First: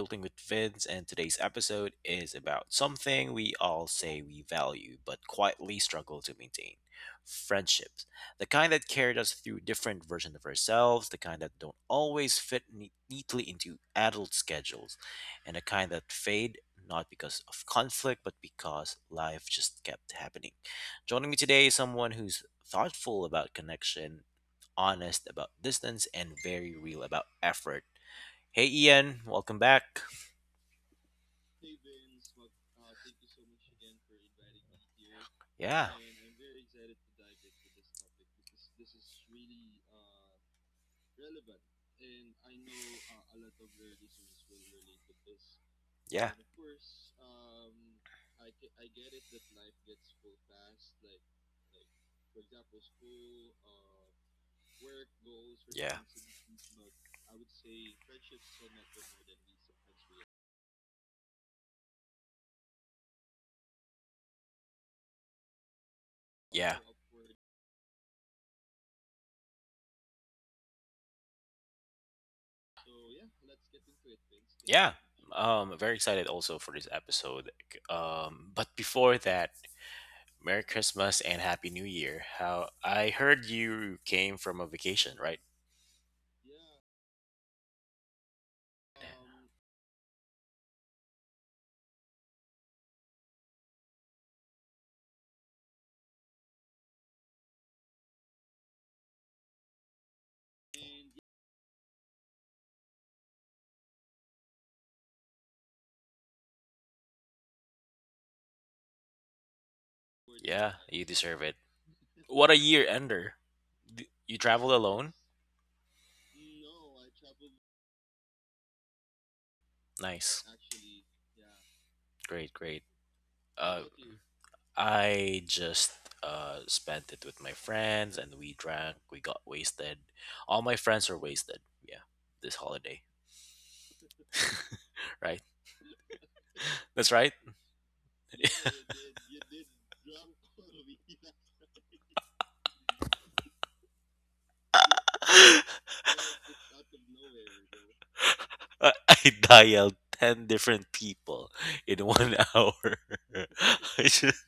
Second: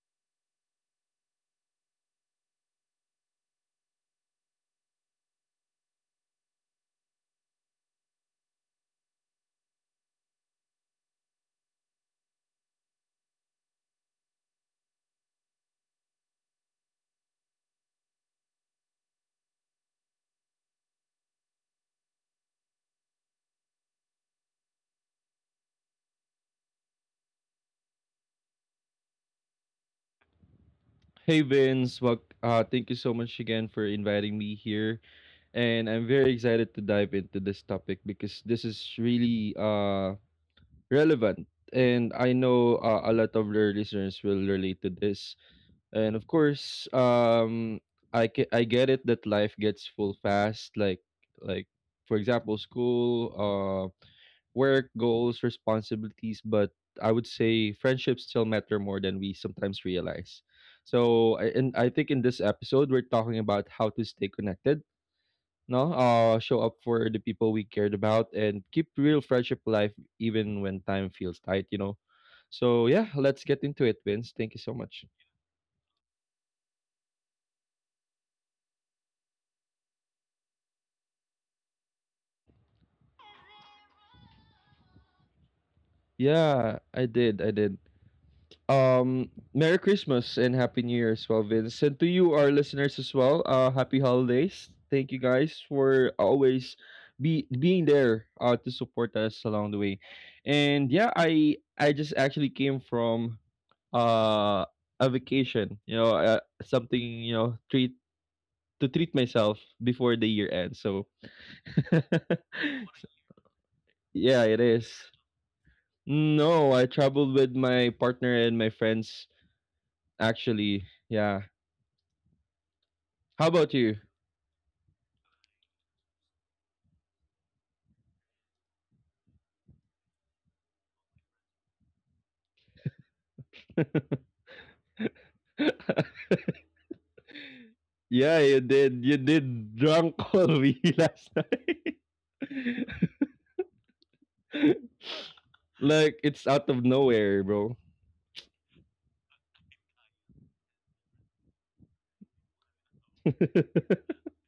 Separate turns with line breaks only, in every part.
Adulting with Vince. And today's episode is about something we all say we value but quietly struggle to maintain friendships. The kind that carried us through different versions of ourselves, the kind that don't always fit neatly into adult schedules, and the kind that fade not because of conflict but because life just kept happening. Joining me today is someone who's thoughtful about connection, honest about distance, and very real about effort. Hey Ian, welcome back.
Hey Vince, well, thank you so much again for inviting me here, and
Yeah,
I'm very excited to dive into this topic because this is really relevant, and I know a lot of your listeners will relate to this, and of
yeah,
course, I get it that life gets full fast, like like for example, school, work, goals,
yeah,
responsibilities, but I would say friendships still matter more than we sometimes realize. So, and I think in this episode, we're talking about how to stay connected, no? Show
yeah,
up for the people we cared about and keep real friendship alive even when time feels tight, you know? So, yeah, let's get into it, Vince. Thank you so
yeah.
much.
You. Very excited also for this episode. But before that, Merry Christmas and Happy New Year. How I heard you came from a vacation, right?
Yeah, I did. I did. Merry Christmas and Happy New Year as well, Vince. And to you, our listeners as well, Happy Holidays. Thank you guys for always be being there to support us along the way. And yeah, I just actually came from uh a vacation, you know, something treat to treat myself before the
the
year
Yeah,
ends.
you
So
deserve. What a year ender. You
yeah, it
traveled
is.
alone?
No, I traveled with my partner and my friends
Nice.
actually. Yeah.
Great, great.
How about
Uh,
you?
I just spent it with my friends and we drank, we got wasted. All my friends are wasted. Yeah, this holiday, right? That's right.
Yeah, you did. You did drunk Kobe last night.
I
Like it's out of nowhere, bro.
I dialed 10 different people in one hour. I just.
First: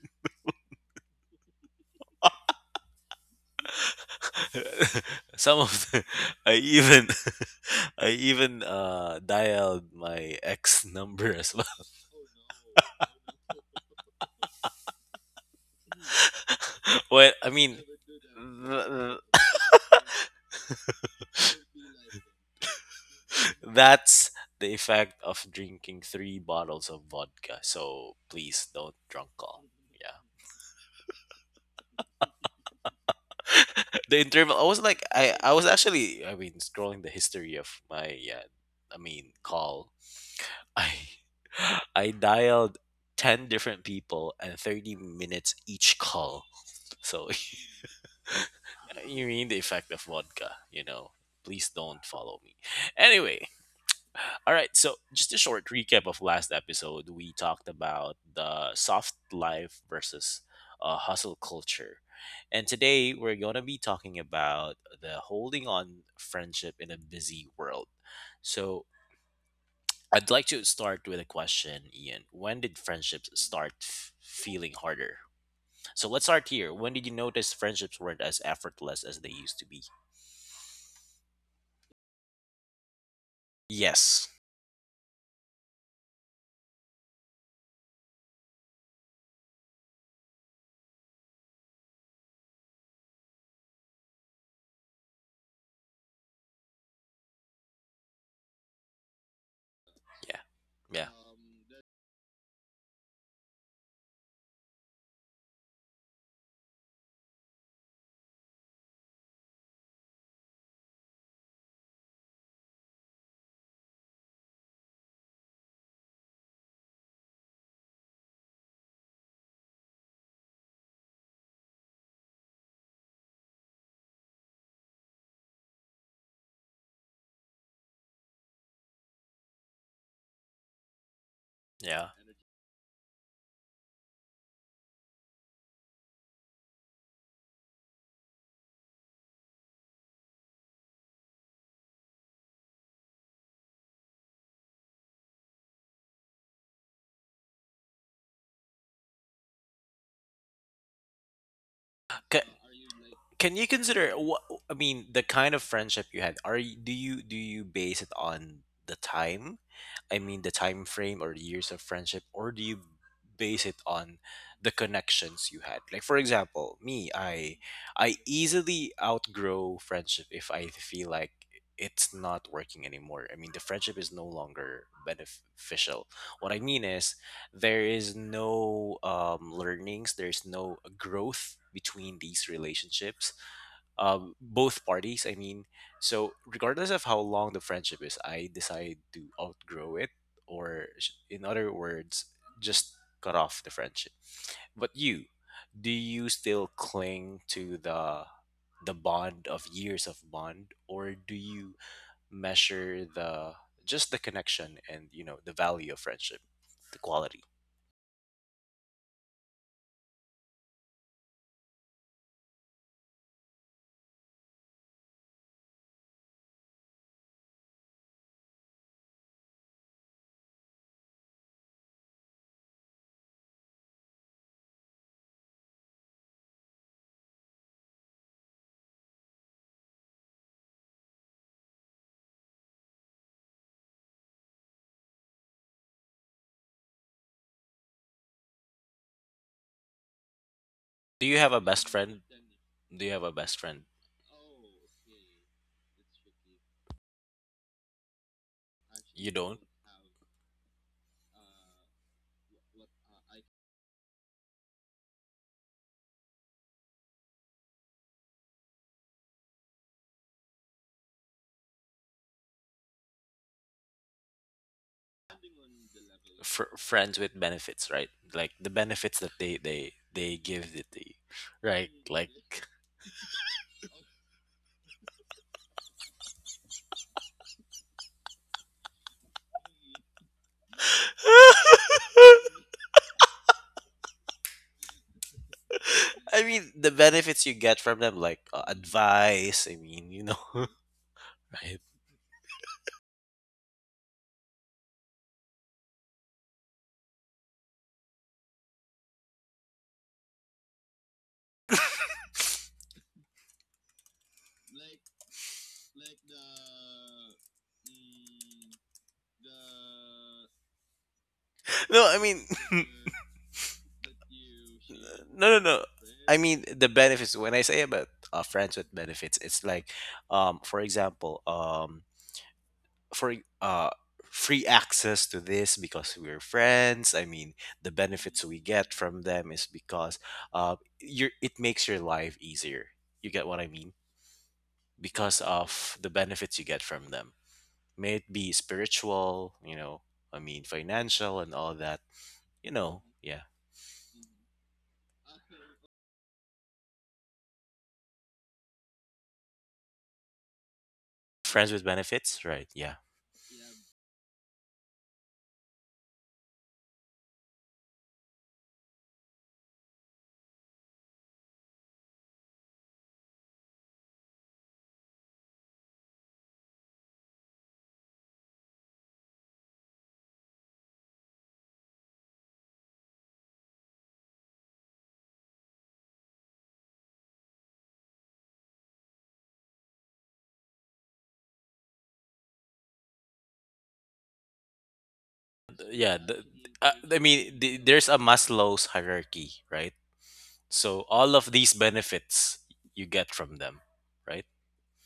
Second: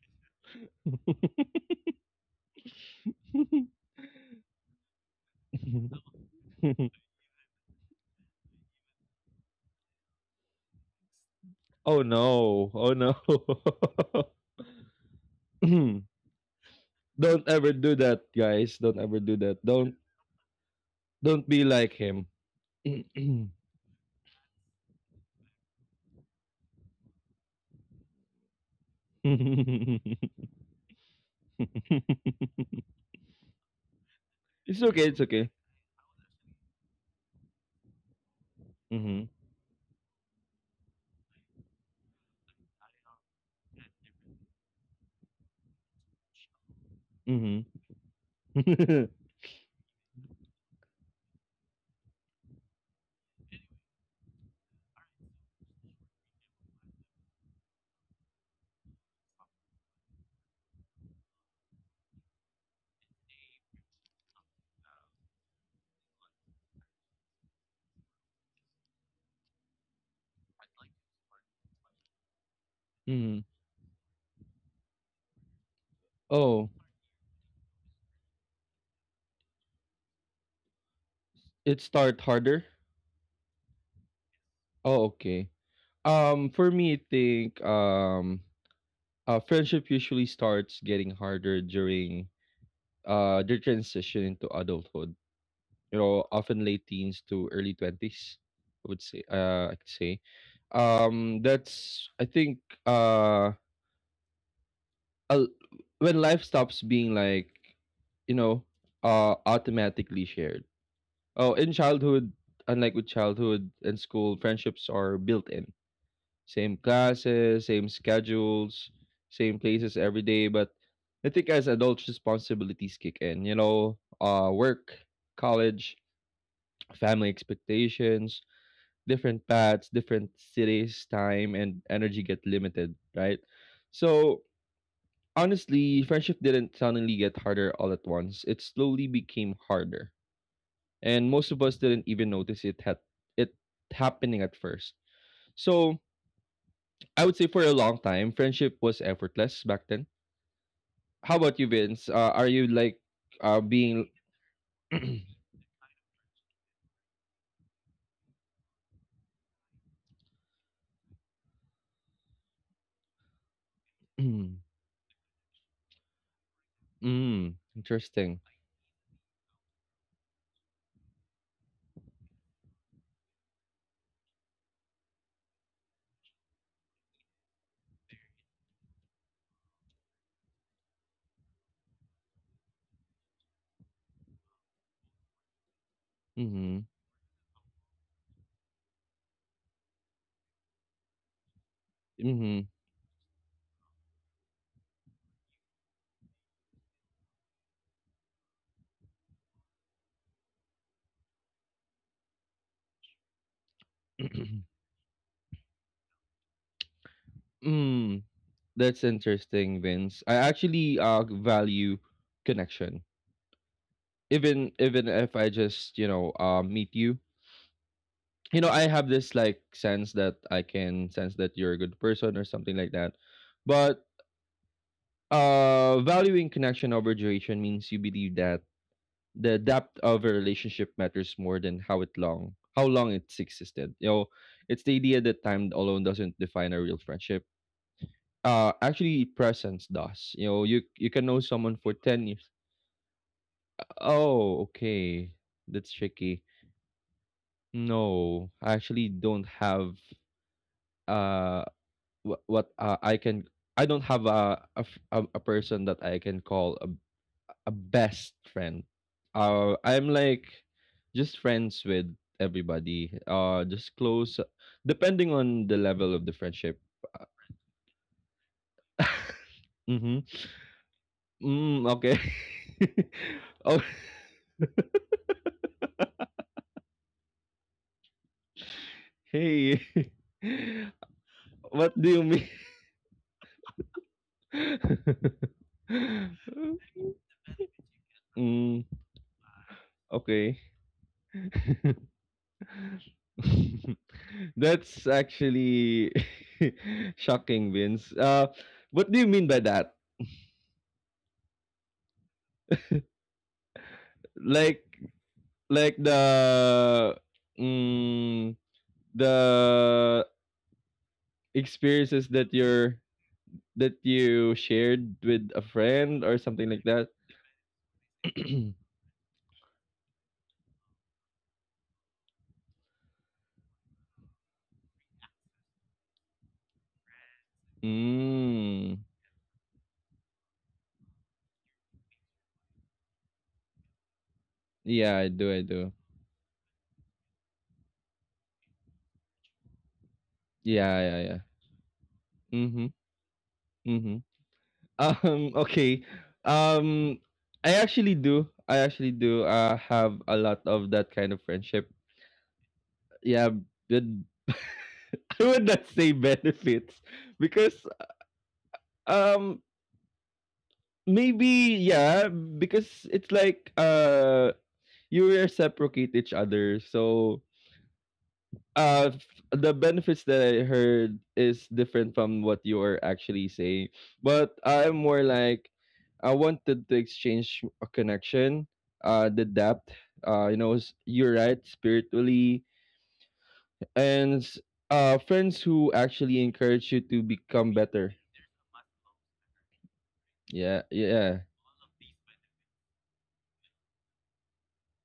Some of the, I even I even dialed my ex number as well.
Oh no! Oh no!
Well,
Don't
I
ever
mean,
do that, guys. Don't
th-
ever do that. Don't be like him. It's
that's the effect of drinking three bottles of vodka. So please don't drunk call. Yeah. The interval, I was like,
okay. It's
I
okay.
was actually, I mean, scrolling the history of my, yeah, I mean,
Mm-hmm.
call. I I dialed 10 different people and 30 minutes each call. So,
Mm-hmm. Mm-hmm.
you mean the effect of vodka, you know. Please don't follow me. Anyway, all right. So just a short recap of last episode. We talked about the soft life versus hustle culture. And today we're going to be talking about the holding on friendship in a busy world. So I'd like to start with a question, Ian. When did friendships start feeling harder? So let's start
Oh,
here. When did you notice friendships weren't as effortless as they used to be?
it start harder.
Yes.
Oh, okay. For me, I think friendship usually starts getting harder during the transition into adulthood. You know, often late teens to early 20s. I would say, I could say,
Yeah. Yeah. that
that's I think uh, uh, when life stops being like, you know, automatically shared. Oh, in childhood, unlike with childhood and school, friendships are built in same classes, same schedules, same places every day. But I think as adults, responsibilities kick in, you know, work, college, family expectations, different paths, different cities, time, and
Yeah.
energy get limited, right? So honestly, friendship didn't suddenly get harder all at once. It slowly became harder. And most of us didn't even notice it happening at first. So I would say for a long time, friendship was effortless back then. How about you, Vince?
Ca
Are you like
Can you
being
consider what I mean, the kind of friendship you had? Do you base it on the time? I mean the time frame or years of friendship, or do you base it on
mm,
the connections you had? Like for example, me, I
interesting.
easily outgrow friendship if I feel like it's not working anymore. I mean the friendship is no longer beneficial. What I mean is there is no learnings, there's no growth between these relationships, both parties, I mean, so
Mm-hmm.
regardless of how long the friendship is, I decide to outgrow it, in other words,
Mm-hmm.
just cut off the friendship. But you, do you still cling to the bond of years of bond, or do you measure the just the connection and, you know, the value of friendship, the quality?
Mm. That's interesting, Vince. I actually value connection. Even if I just, you know, meet you. You know, I have this like sense that I can sense that you're a good person or something like that. But valuing connection over duration means you believe that the depth of a relationship matters more than how long it's existed. You know, it's the idea that time alone doesn't define a real friendship. Actually presence does. You know, you
Do
can
you
know
have a
someone
best
for
friend?
10 years.
Do you have a best friend?
Oh, okay. That's tricky. No, I actually
You
don't
don't.
have uh what I can I don't have a, a person that I can call a best friend. I'm like just friends with everybody. Just close, depending on the level of the friendship.
Friends with benefits, right? Like the benefits that they they
Mm-hmm.
they give it to you,
Mm,
right?
okay.
Like,
Oh, hey. What do you mean?
I mean, the benefits you get from them, like,
Mm,
advice. I mean, you know,
okay.
right?
That's actually shocking, Vince. What do you mean by that? Like, Like the mm, the
No, I
experiences
mean,
that you're that you shared with
no, no,
a
no.
friend
I
or
mean,
something like
the
that?
benefits. When I say about, friends with benefits, it's like, for example, for uh free access to this because we're friends, I mean, the benefits we get
Mm.
from them is because, you, it makes your life easier. You get what I mean?
Yeah, I
Because
do, I do.
of the benefits you get from them, may it be spiritual, you know, I mean,
Yeah, yeah,
financial,
yeah.
and all that, you
Mhm,
know. Yeah,
mhm. Okay. Um, I actually do. I actually do, have a lot of that kind of
friends with
friendship.
benefits, right? Yeah.
Yeah, good. I would not say benefits because, um, maybe, yeah, because it's like you reciprocate each other. So uh f- the benefits that I heard is different from what you are actually saying. But I'm more like I wanted to exchange a connection, the depth, you know, you're right spiritually and friends who
Yeah, the,
actually encourage you
I
to
mean
become
the, there's
better.
a Maslow's hierarchy, right?
Yeah,
So all
yeah.
of these benefits you get from them, right?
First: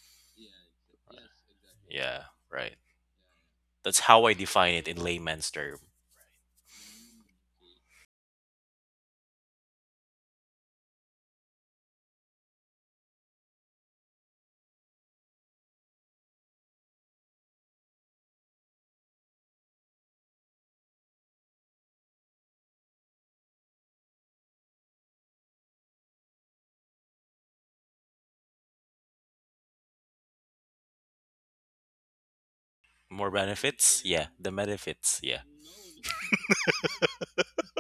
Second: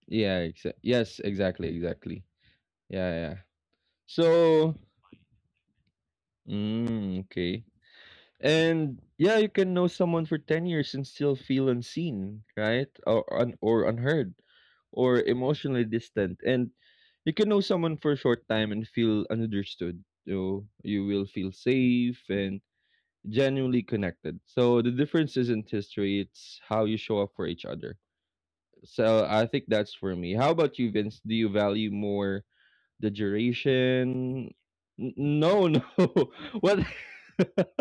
Yes, exactly, exactly.
Yeah, right.
Yeah, yeah.
That's how I
So,
define it in layman's term.
mm, okay. And yeah, you can know someone for 10 years and still feel unseen, right? Or unheard or emotionally distant. And you can know someone for a short time and feel understood. You will feel safe and genuinely connected. So the difference isn't history, it's how you show up for each other. So I think that's for me. How about you, Vince? Do you value more the
More benefits? Yeah, the
duration.
benefits. Yeah.
No. What?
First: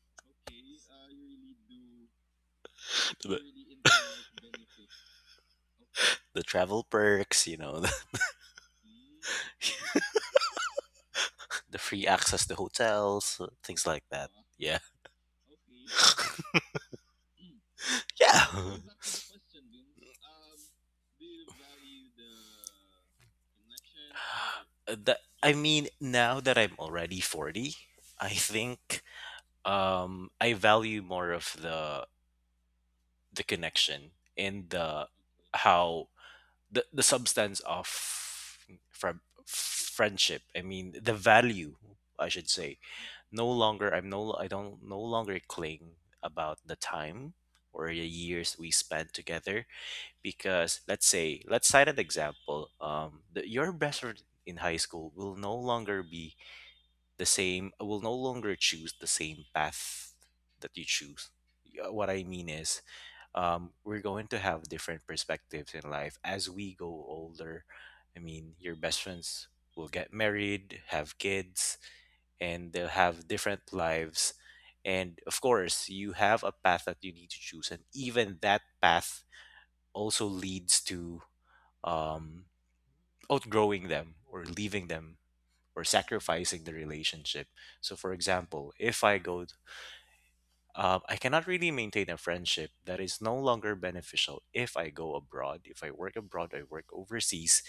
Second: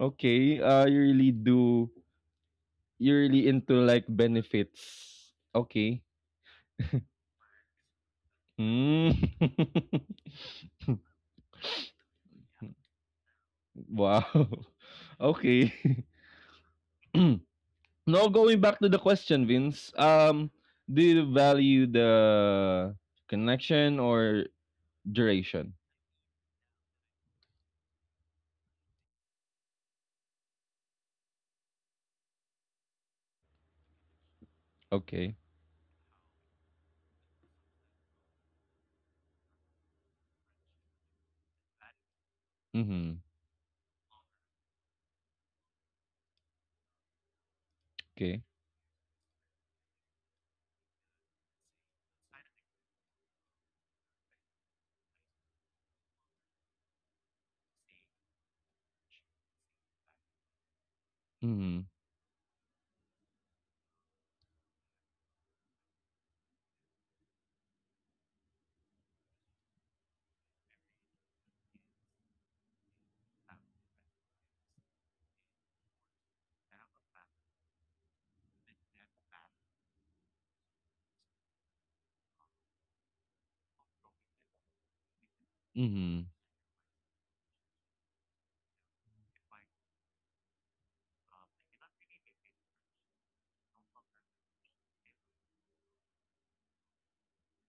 Okay. You really do. You're
The,
really into like benefits. Okay.
the travel perks, you know,
Mm.
the free access to hotels, things like that.
Wow.
Yeah.
Okay. Now
Yeah.
going back to the question, Vince. Do you value the connection or
That, I
duration?
mean, now that I'm already 40, I think I value more of the connection, and the okay,
Okay.
how the substance of from friendship, I mean the value, I should say.
Mm-hmm.
No longer, I'm no, I don't no longer cling about the time or the
Okay.
years we spent together. Because let's say, let's cite an example. Your best friend in high school will no longer be the same, will no longer choose the same path that you choose.
Mm-hmm.
Yeah, what I mean is, we're going to have different perspectives in life as we go older. I mean, your best friends will get married, have kids, and they'll have different lives. And of course, you have a path that you need to choose, and even that path also leads to, um, outgrowing them or leaving them or
Mm-hmm.
sacrificing the relationship. So, for example, if I go, I cannot really maintain a friendship that is no longer beneficial if I go abroad. If I work abroad, I work overseas,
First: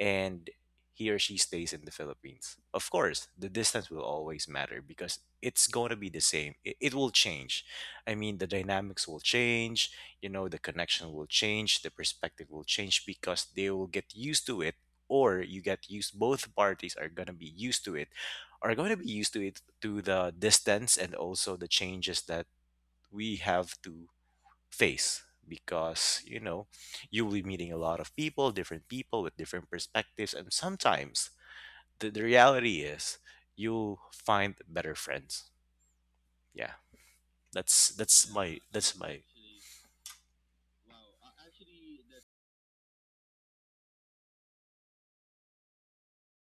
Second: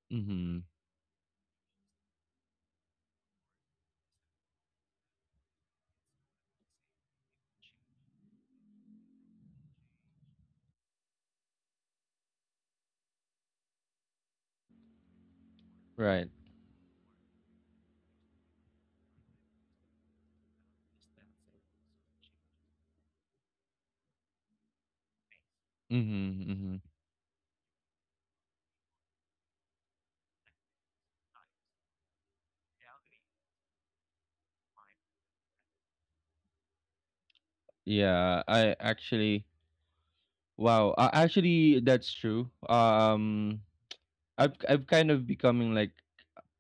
and
Mm-hmm.
he or she stays in the Philippines. Of course, the distance will always matter because it's going to be the same. It will change. I mean, the dynamics will change, you know, the connection will change, the perspective will change because they will get used to it, or you get used,
Right.
both parties are going to be used to it, are going to be used to it to the distance, and also the changes that we have to face because, you
Mhm,
know,
mhm.
you will be meeting a lot of people, different people with different perspectives, and sometimes the reality is you'll find better friends. Yeah, that's that's
Yeah,
my
I
that's my
actually wow, actually that's true. I've kind of becoming like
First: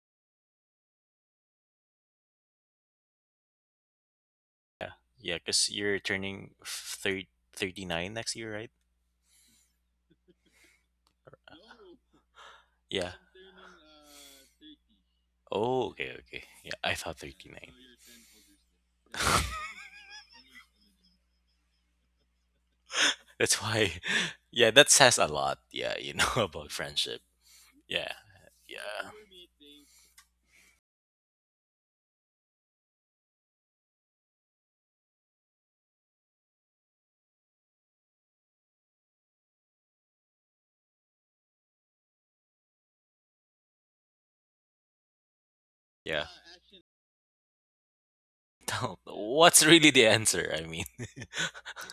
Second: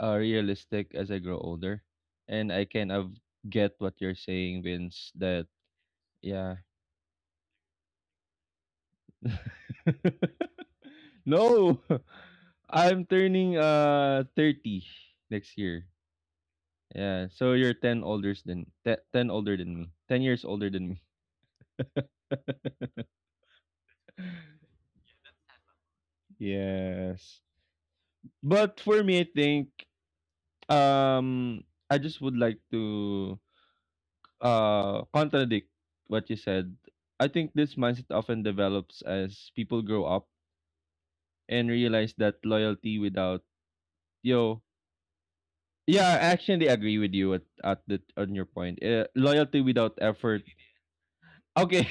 realistic as I grow older and I kind of get what you're saying,
Yeah,
Vince,
yeah,
that
because you're turning
yeah.
thirty nine next year, right?
No. I'm
Yeah.
turning 30 next year.
Oh, okay, okay, yeah, I thought
Yeah, so you're
39.
10 older 10 older than me. 10 years older than me.
That's why. Yeah, that says a lot, yeah, you know, about friendship.
Yes.
Yeah.
But for
Yeah.
me I think um, I just would like to contradict what you said. I think this mindset often develops as people grow up and realize that loyalty without yo yeah, I
Yeah.
actually agree with you at the on your point. Loyalty
What's really
without
the
effort.
answer? I mean,
Okay.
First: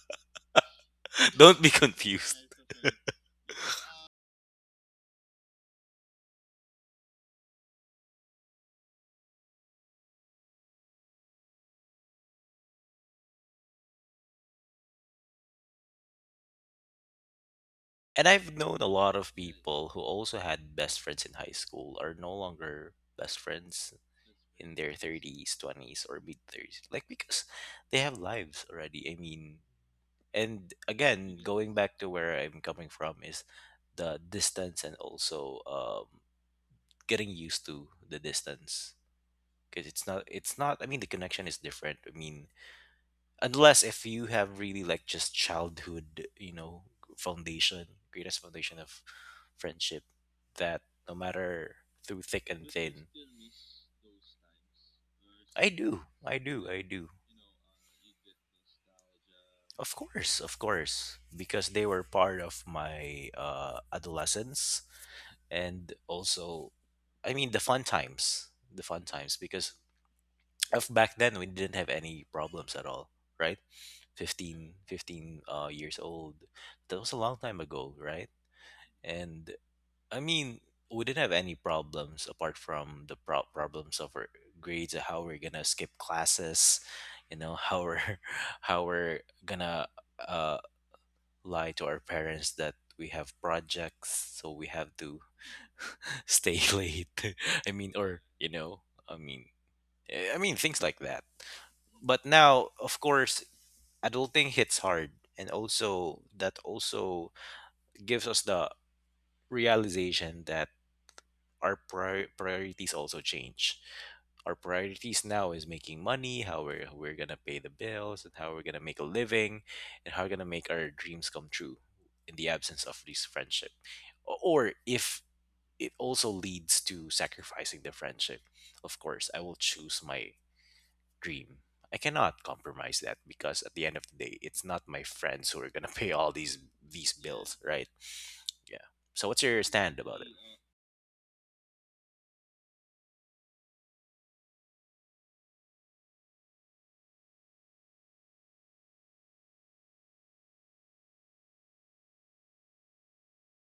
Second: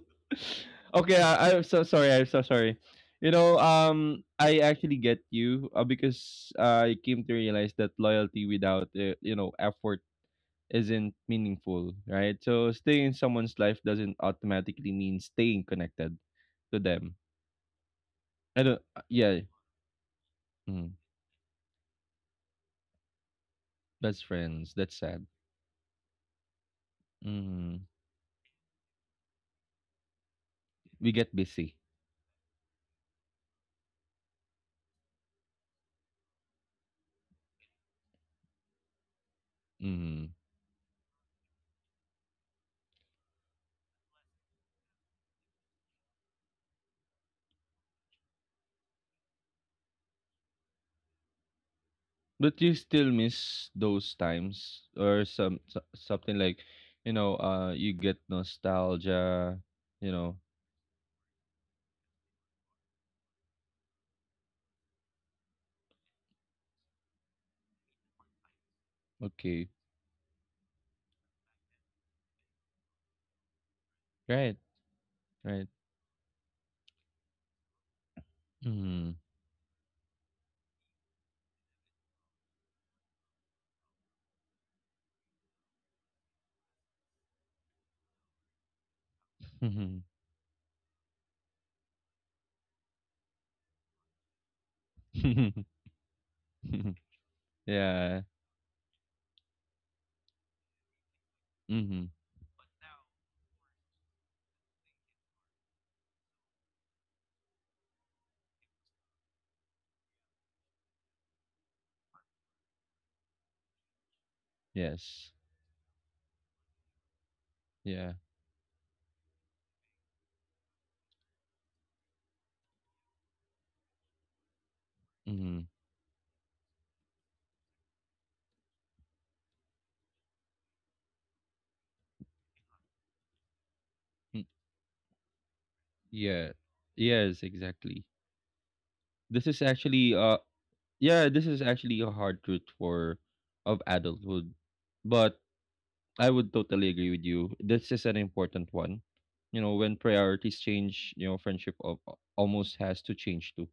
Okay,
don't
I'm
be
so sorry. I'm
confused.
so sorry. You know, I actually get you because I came to realize that loyalty without you know effort isn't meaningful, right? So staying in someone's life doesn't automatically mean staying connected to them.
And I've
I
known
don't.
a lot of
Yeah,
people who also had
mm,
best friends in high school are no longer best friends
that's
in
friends. That's
their
sad.
30s, 20s, or mid 30s. Like, because
Mm,
they have lives already. I mean, and
we
again,
get
going
busy.
back to where I'm coming from is the distance, and also getting used to the distance, because it's not
Mm.
it's not I mean the connection is different, I mean, unless if you have really like just childhood, you know, foundation, greatest foundation of friendship, that no matter through thick
But
and
you
thin.
still miss those times or
I do,
something
I do,
like,
I do.
you know, you get nostalgia.
Of
You know.
course, of course, because they were part of my adolescence, and also, I mean, the fun times, the fun times,
Okay.
because of back then we didn't have any problems at all, right?
Right.
15
Right.
years old. That was a long time ago, right?
Mm.
And I mean, we didn't have any problems apart from the problems of our grades, how we're gonna skip classes, you know, how we're how we're gonna, uh, lie to our parents that we have projects, so we have to stay late. I mean,
Yeah.
or you know, I mean, I mean things like that.
Mm.
But now, of course, adulting hits hard, and also that also gives us the realization that our priorities also change. Our priorities
Yes.
now is making money, how we're gonna pay the
Yeah.
bills, and how we're gonna make a living, and how we're gonna make our dreams come true in the absence of this friendship. Or if
Mm.
it also leads to sacrificing the friendship, of course I will choose my dream. I cannot compromise that because at the end of the day, it's not my friends who are gonna pay all
Yeah.
these
Yes,
bills, right?
exactly.
Yeah. So what's
This is
your stand
actually
about it?
yeah, this is actually a hard truth for of adulthood. But I would totally agree with you. This is an important one. You know, when priorities change, you know, friendship of almost has to change too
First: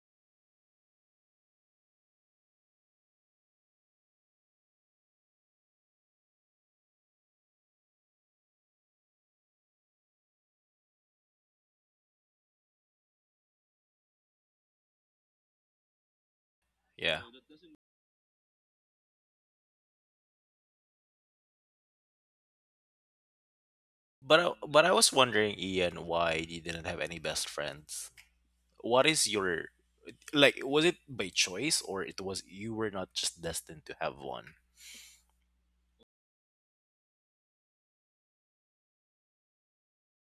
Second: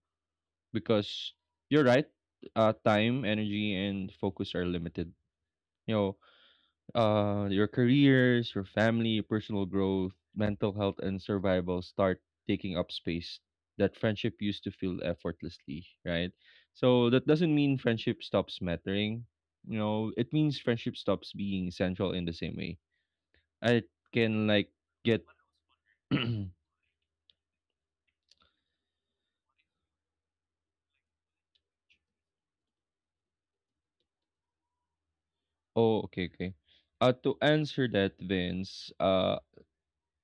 because you're right. Time, energy and focus are limited. You know, your careers, your family, personal growth, mental health, and survival start taking up space that friendship used to fill effortlessly, right? So
Yeah.
that doesn't mean friendship stops mattering. You know, it means friendship stops being central in the same way. I can like
But I was
get.
wondering, Ian,
Oh,
why you didn't have any best friends? What is your like? Was it by choice, or it was you were not just destined to have one?
okay, okay. To answer that, Vince,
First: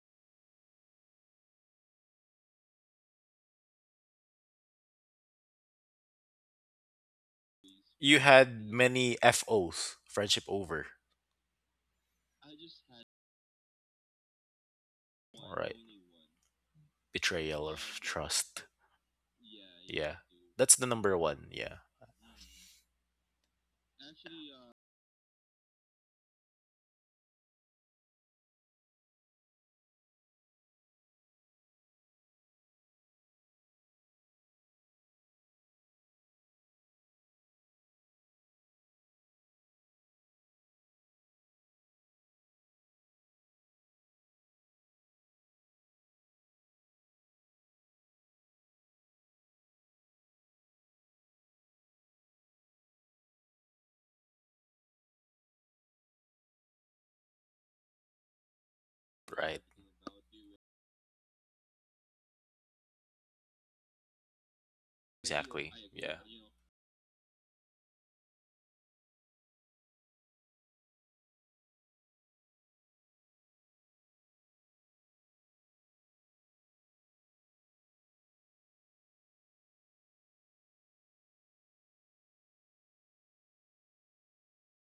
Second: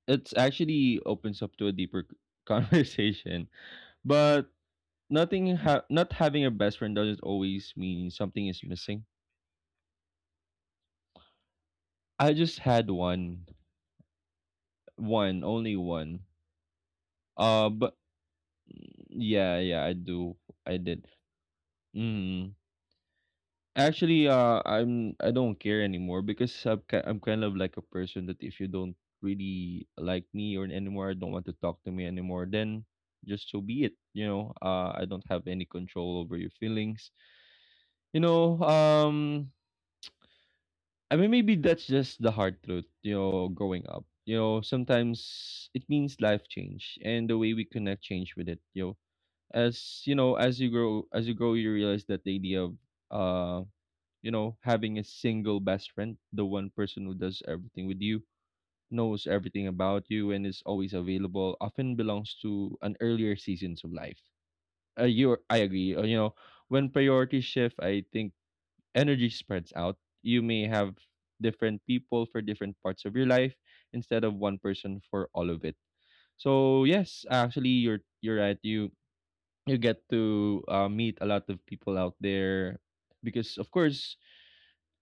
it's actually opens up to a deeper conversation, but nothing not having a best friend doesn't always mean
You
something is
had
missing.
many FOs, friendship over,
I just had one,
right?
only one.
Betrayal
But
of trust.
yeah, yeah, I
Yeah,
do. I
that's the
did.
number one. Yeah,
Mm. Actually, I'm I don't care anymore because I'm kind of like a person that if you don't really like me or anymore, don't want to talk to me anymore, then just so be it. You know, I don't have any control over your feelings. You know, I mean, maybe that's just the hard truth, you know, growing up. You know, sometimes it means life change and the way we connect change with it, you know. As you know, as you grow you realize that the idea of uh you know, having a single best friend, the one person who does everything with you, knows
right.
everything about you and is always available, often belongs to an earlier seasons of life. You I
Exactly.
agree. You
Yeah.
know, when priorities shift, I think energy spreads out. You may have different people for different parts of your life instead of one person for all of it. So yes, actually you're right. You get to meet a lot of people out there because of course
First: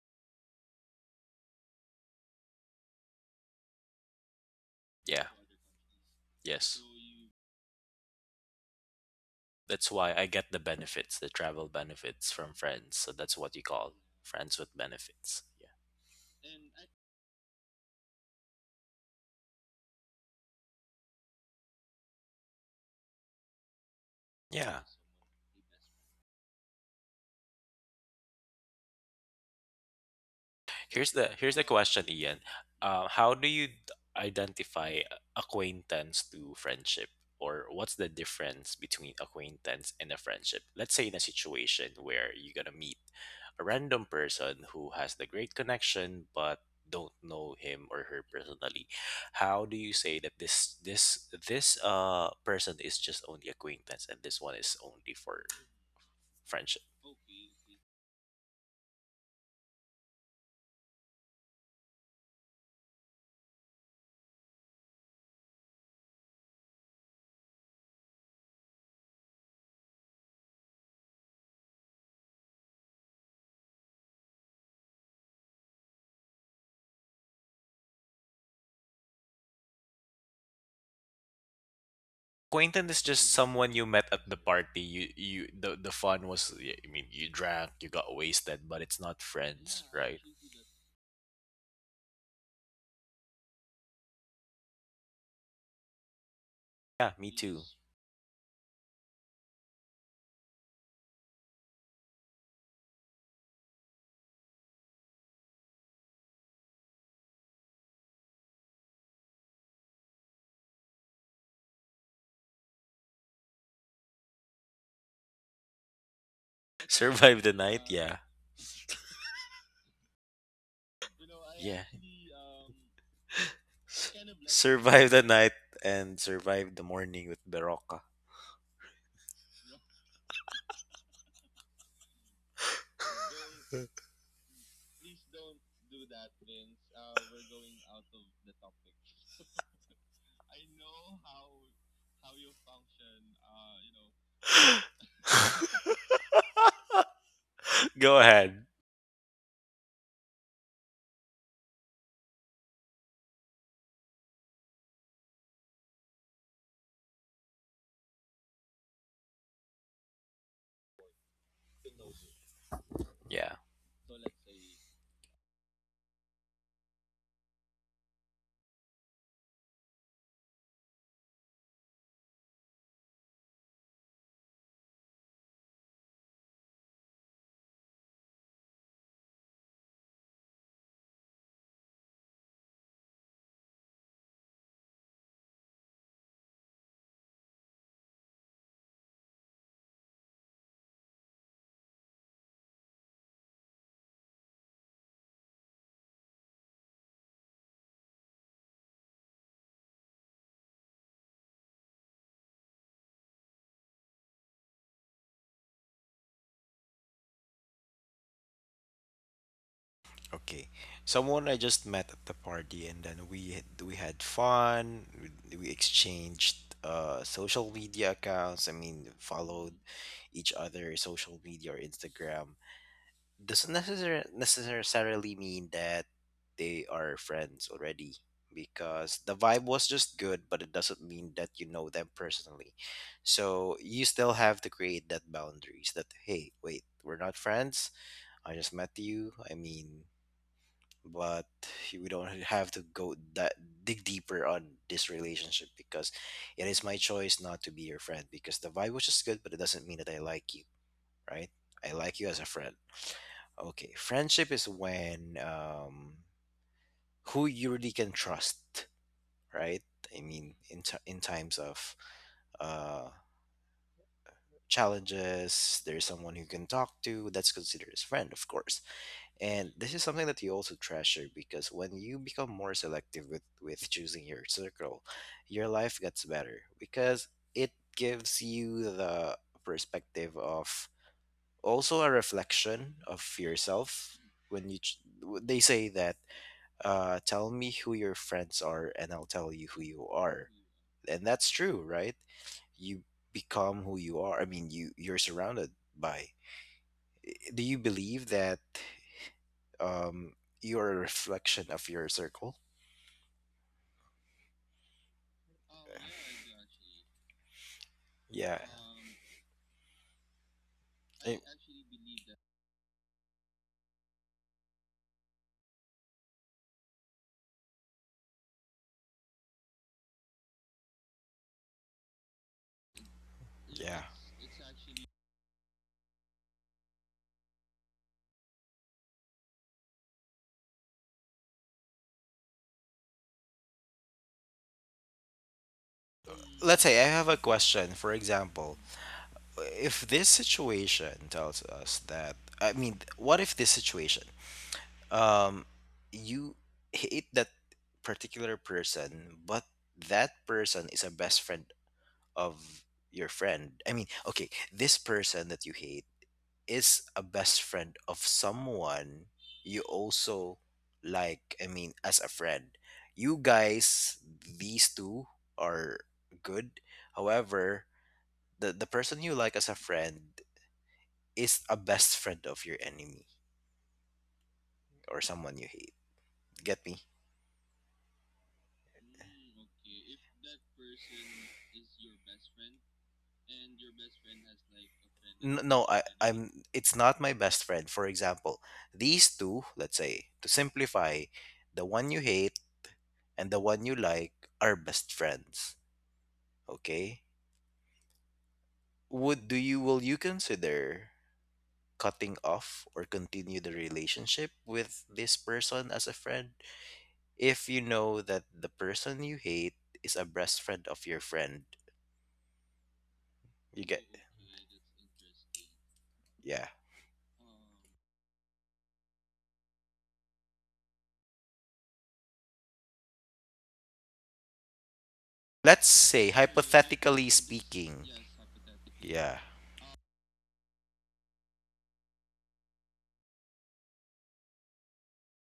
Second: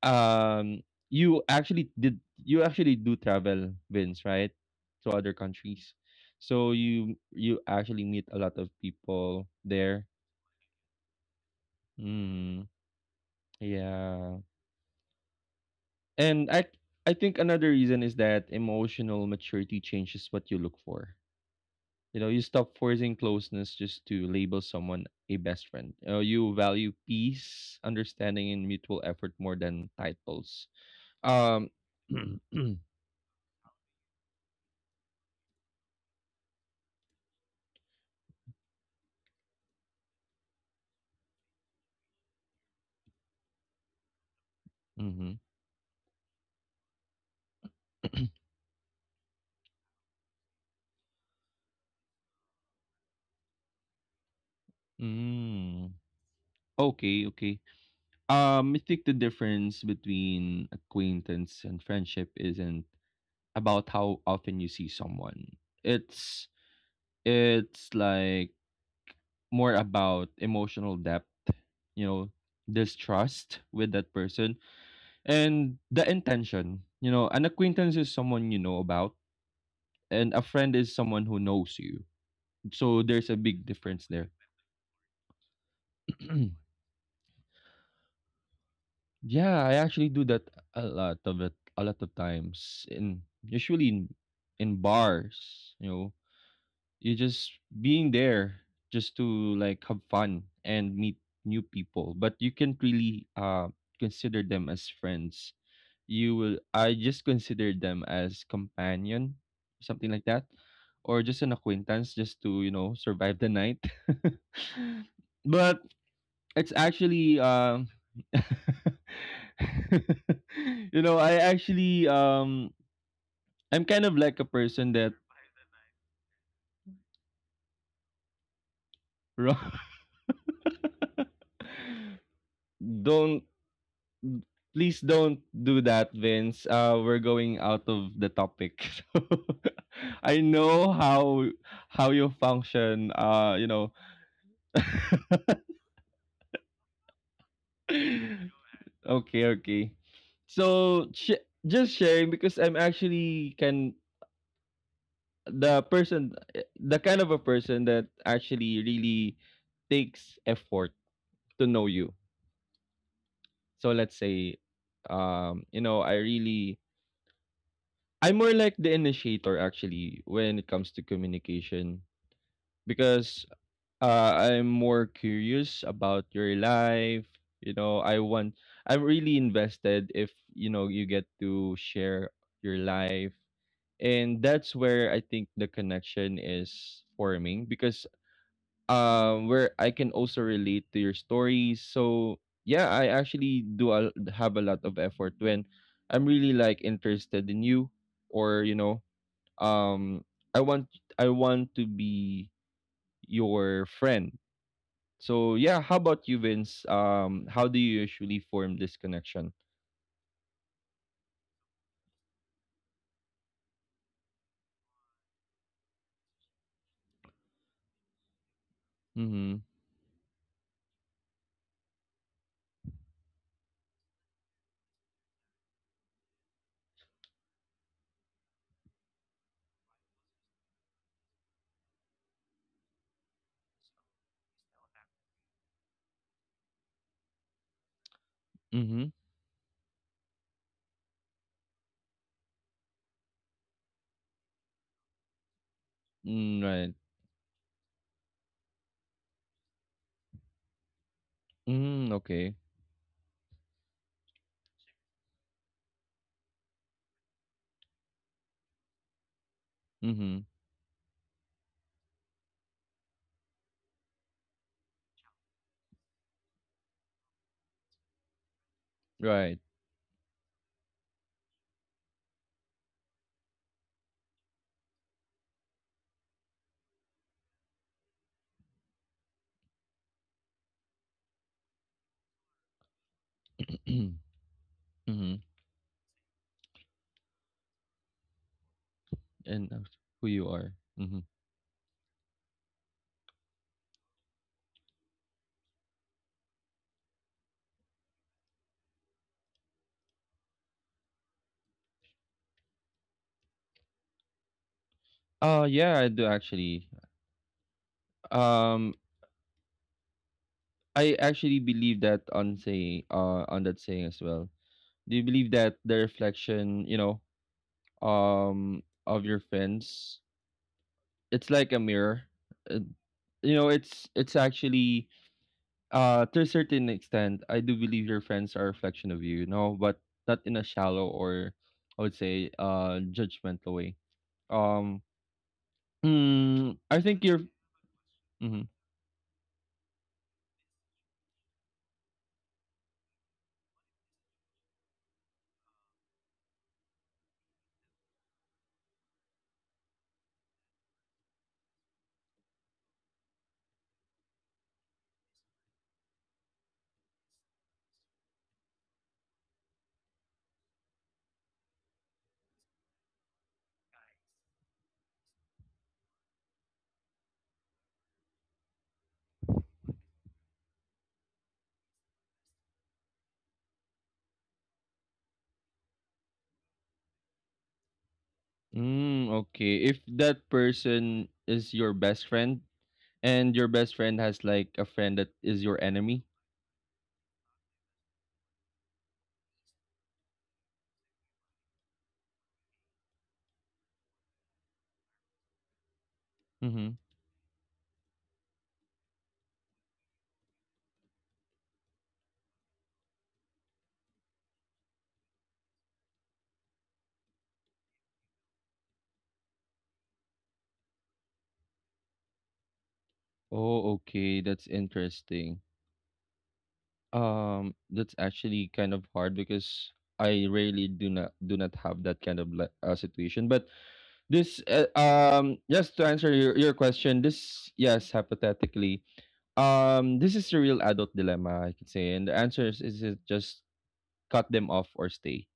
um you actually do travel, Vince, right? To
Yeah.
other countries. So
Yes.
you actually meet a lot of people
That's
there.
why I get the benefits, the travel benefits from
Mm,
friends. So that's what you call
yeah.
friends with benefits.
And I think another reason is that emotional maturity changes what you look for. You know, you stop forcing closeness just to label
Yeah. Yeah.
someone a best friend. You value peace, understanding, and mutual effort more than titles.
Here's the
Um,
question, Ian.
mm-hmm.
How do you identify acquaintance to friendship, or what's the difference between acquaintance and a friendship? Let's say in a situation where you're gonna meet a random person who has the great connection but don't know him or her personally. How do you say that this person is just only acquaintance, and this one is only for
Mm.
friendship?
Okay, okay. I think the difference between acquaintance and friendship isn't about how often you see someone. It's it's like more about emotional depth, you know, this trust with that person and the intention. You know, an acquaintance is someone you know about, and a friend is someone who knows you.
Acquaintance is
So
just
there's a big
someone you met
difference
at
there.
the party. You the fun was, yeah, I mean, you drank, you got wasted, but it's not
Yeah, I
friends,
actually
right?
do that a lot of it, a lot of times, in usually in bars. You know,
Yeah,
you
me
just
too.
being there just to like have fun and meet new people but you can't really consider them as friends. You will i just consider them as companion, something like that, or just an acquaintance just to survive the night. But it's actually
Survive the night, yeah.
I
Yeah.
actually I'm kind of like a person
Survive
that
the night and survive the morning with Berocca.
don't please don't do that, Vince. We're going out of the topic. So I know how you function.
Go ahead.
Okay, okay. So sh- just sharing because I'm actually can the person, the kind of a person that actually really takes effort to know you.
Yeah.
So let's say, um, you know, I really I'm more like the initiator actually when it comes to communication because I'm more curious about your life. You know, I want, I'm really invested if, you know, you get to share your life. And that's where I think the connection is forming because where I can also relate to your stories. So, yeah, I actually do a, have a lot of effort when I'm really like interested in you, or, you know, um, I want I want to be your friend. So yeah, how about you, Vince? How do you usually form this connection?
Okay. Someone I just met at the party and then we had fun. We exchanged social media accounts. I mean,
Mm-hmm.
followed each other social media or Instagram. Doesn't necessar- Necessarily mean that they are friends already because the vibe was just good, but it doesn't mean that you know them personally. So you still have to create that boundaries that hey, wait, we're not friends. I just met
Mm-hmm.
you. I mean, but we don't have to go that dig deeper on this relationship because
Mm,
it is
right.
my choice not to be your friend because the vibe was just good, but it doesn't mean that I like you, right? I
Mm,
like you as a
okay.
friend. Okay, friendship is when who you really can trust, right? I
Mm-hmm.
mean in times of uh challenges, there's someone who can talk to that's considered as friend, of course.
Right.
And this is something that you also treasure because when you become more selective with choosing your circle, your life gets better because it gives you the perspective of also a reflection of yourself. When you ch-
Mm-hmm.
w- they say that, tell me who your friends are, and I'll tell you
And
who
that's
you
who
are,
you are. Mm-hmm.
and that's true, right? You become who you are. I mean, you you're surrounded by. Do you believe that um, you're a reflection of your circle?
Uh, yeah, I do actually.
Yeah.
Um, I
I-
actually believe that on that saying as well. Do you believe that the reflection, you know, of your friends, it's like a mirror. Uh, you know,
yeah.
it's actually. To a certain extent, I do believe your friends are a reflection of you, you know, but not in a shallow or, I would say, judgmental way. Um, mm,
Let's say
I
I
think
have a
you're.
question. For
Mm,
example, if this situation tells us that, I mean, what if this situation, um, you hate that particular person, but that person is a best friend of your friend. I mean, okay, this person that you hate is a best friend of someone you also like, I mean, as a friend. You guys, these two are good. However, the person you like as a friend is a best friend of your enemy or someone you hate. Get me?
mm, okay, if that person is your best friend and your best friend has like a friend that
N-
is your
no i
enemy.
i'm it's not my best friend. For example, these two, let's say to simplify, the one you hate and the one you like are best friends.
Mm-hmm.
Okay. Would do you Will you consider cutting off or continue the relationship with this person as a friend if you know that the person you hate is a best friend of your friend? You
Oh,
get,
okay, that's interesting.
yeah.
That's actually kind of hard because I really do not have that kind of like, situation, but This
Let's
just to
say
answer your question,
hypothetically
this
speaking,
yes, hypothetically.
yeah.
Um, this is a real adult dilemma, I could say. And the answer is it just cut them off or stay.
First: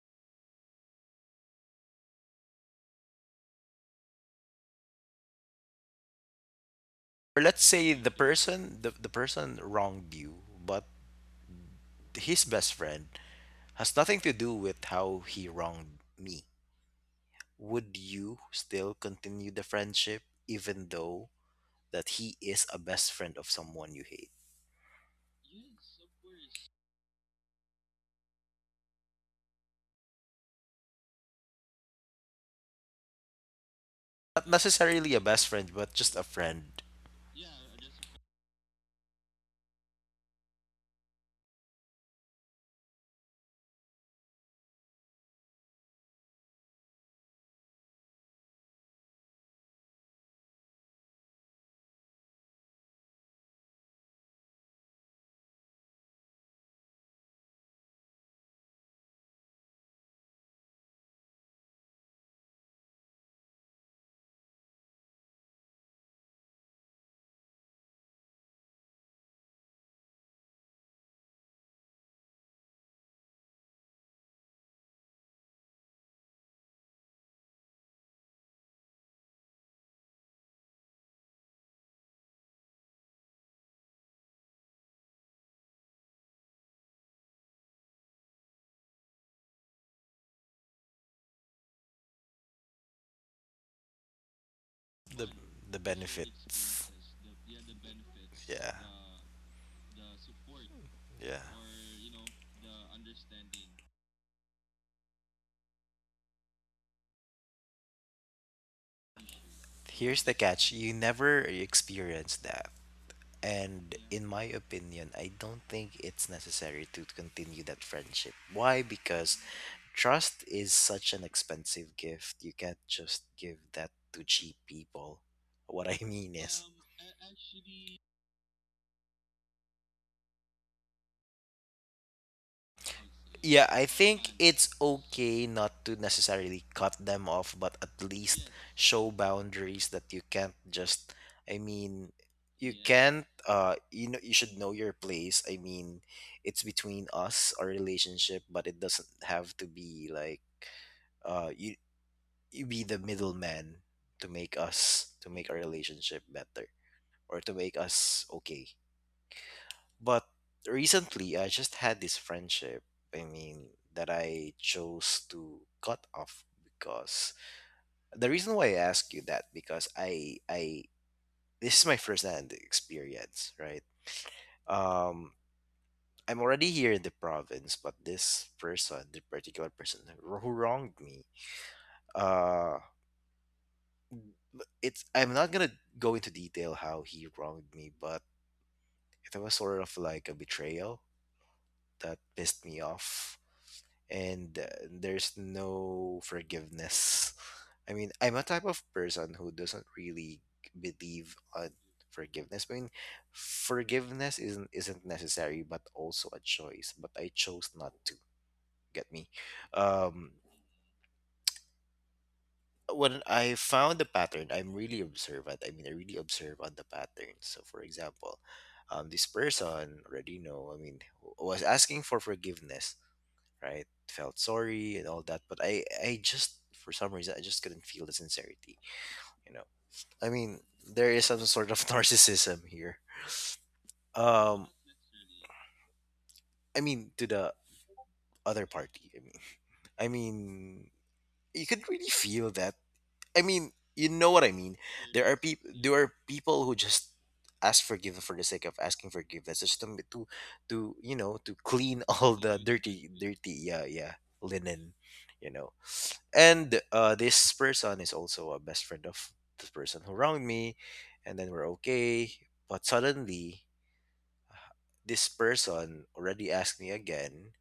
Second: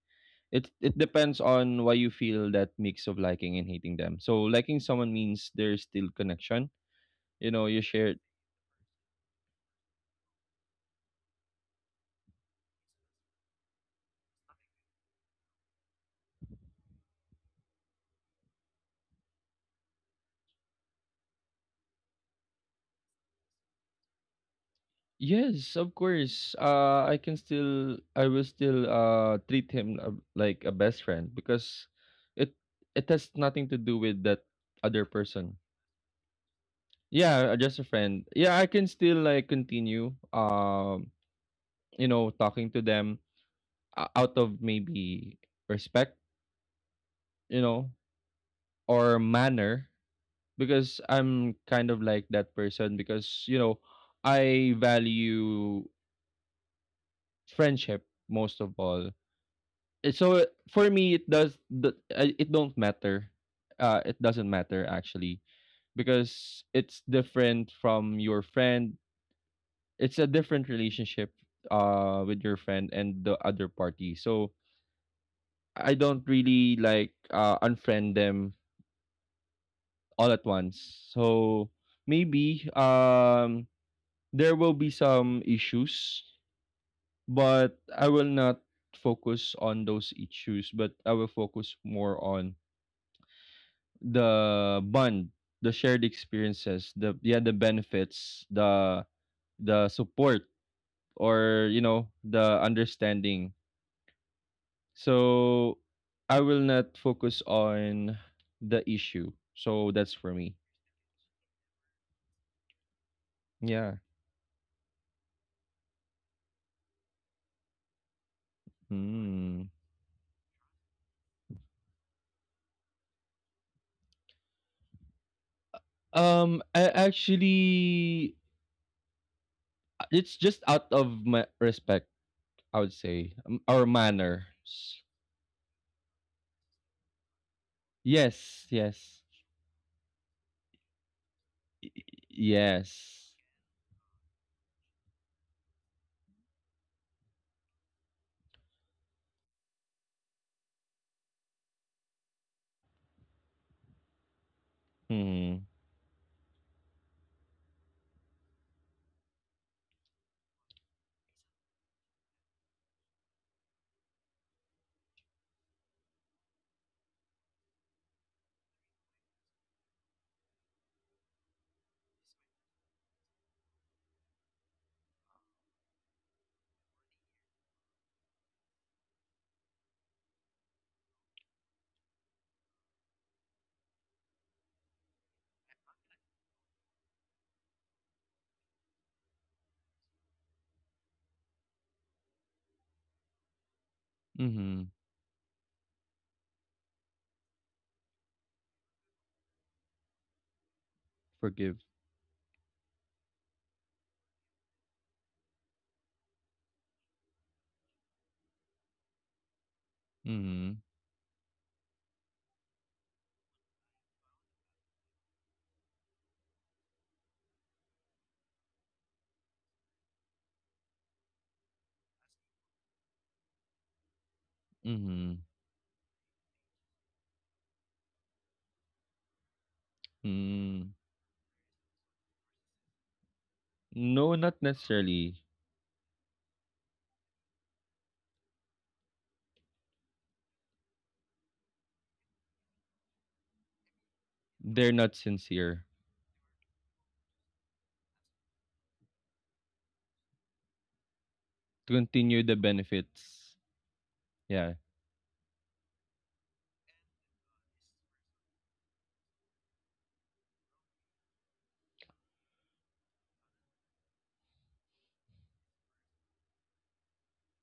It depends on why you feel that mix of liking and hating them. So liking someone means there's still connection.
Or
You
let's
know, you
say
share.
the person wronged you, but his best friend has nothing to do with how he wronged me. Would you still continue the friendship even though that he is a best friend of someone you hate?
Yes, of course. I will still treat him, like a best friend because it it has nothing to do with that
Not
other
necessarily a best
person.
friend, but just a friend.
Yeah, just a friend. Yeah, I can still like continue you know, talking to them out of maybe respect, you know, or manner because I'm kind of like that person, because you know I value friendship most of all. So for me it don't matter. Uh, it doesn't matter actually, because it's different from your friend, it's a different relationship with your friend and the other party. So I don't really like unfriend them all at once. So maybe, there will be some issues, but I will not focus on those issues. But I will focus more on the bond,
The
the
the
shared
benefits.
experiences, the benefits,
Yeah.
the support,
Yeah.
or you know, the understanding. So I will not focus on the issue. So that's
Here's the
for me.
catch. You never experience that. And
Yeah.
in my opinion, I don't think it's necessary to continue that friendship. Why? Because
Hmm.
trust is such an expensive gift. You can't just give that to cheap people. What I mean is,
I actually, it's just out of my respect, I would say,
yeah,
our
I think
manners.
it's okay not to necessarily cut them off, but at least
Yes,
show
yes,
boundaries that you can't just, I mean, you can't,
yes.
you know, you should know your place. I mean, it's between us, our relationship, but it doesn't have to be like, you, you be the middleman to make us, to make
Hmm.
our relationship better or to make us okay. But recently, I just had this friendship, I mean, that I chose to cut off because the reason why I ask you that because I this is my first hand experience, right? Um I'm already here in the province, but this person, the particular person who wronged me, uh it's I'm not gonna go into detail how he wronged me, but it was sort of like a betrayal that pissed me off and
Hmm.
there's no forgiveness. I mean, I'm a type of person who doesn't really believe on
Forgive.
forgiveness. I mean, forgiveness isn't necessary, but also a choice. But I chose not to. Get me? Um,
Hmm.
when I found the pattern, I'm really observant. I mean, I really observe on the pattern. So, for example, this person already know. I mean, was asking for forgiveness, right? Felt sorry and all
Hmm.
that, but I just for some reason I just couldn't feel the sincerity, you know. I mean,
Hmm.
there is some sort of narcissism here.
No, not
Um,
necessarily.
I mean to the other party. I mean, you could really feel that. I mean, you know what I mean.
They're not
There are people.
sincere.
There are people who just ask forgiveness for the sake of asking forgiveness, just to you know to
To
clean all
continue the
the dirty,
benefits.
dirty, yeah, yeah,
Yeah.
linen, you know, and this person is also a best friend of the person who wronged me, and then we're okay, but suddenly this person already asked me again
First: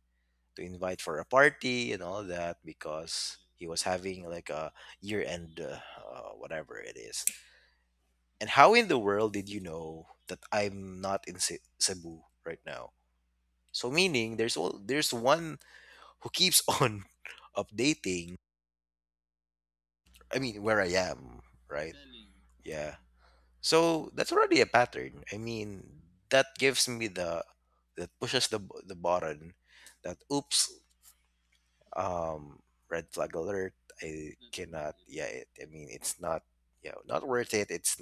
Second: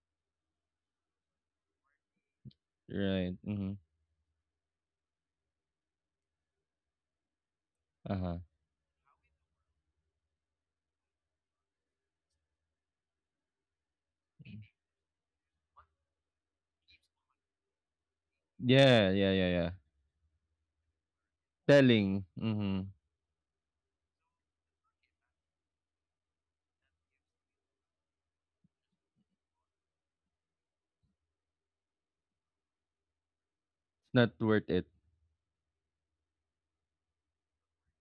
to invite for a party and all that
Right.
because he
Hmm.
was having like a year end whatever it is.
Uh huh.
And how in the world did you know that I'm not in Cebu right now? So meaning there's one who keeps on updating,
Yeah, yeah, yeah, yeah.
I mean, where I am, right?
Telling. Mhm.
Yeah. So that's already a pattern. I mean, that gives me the that pushes the button that oops, um, red flag alert.
It's
I
not worth it.
cannot. Yeah, it, I mean, it's not. Yeah, not worth it. It's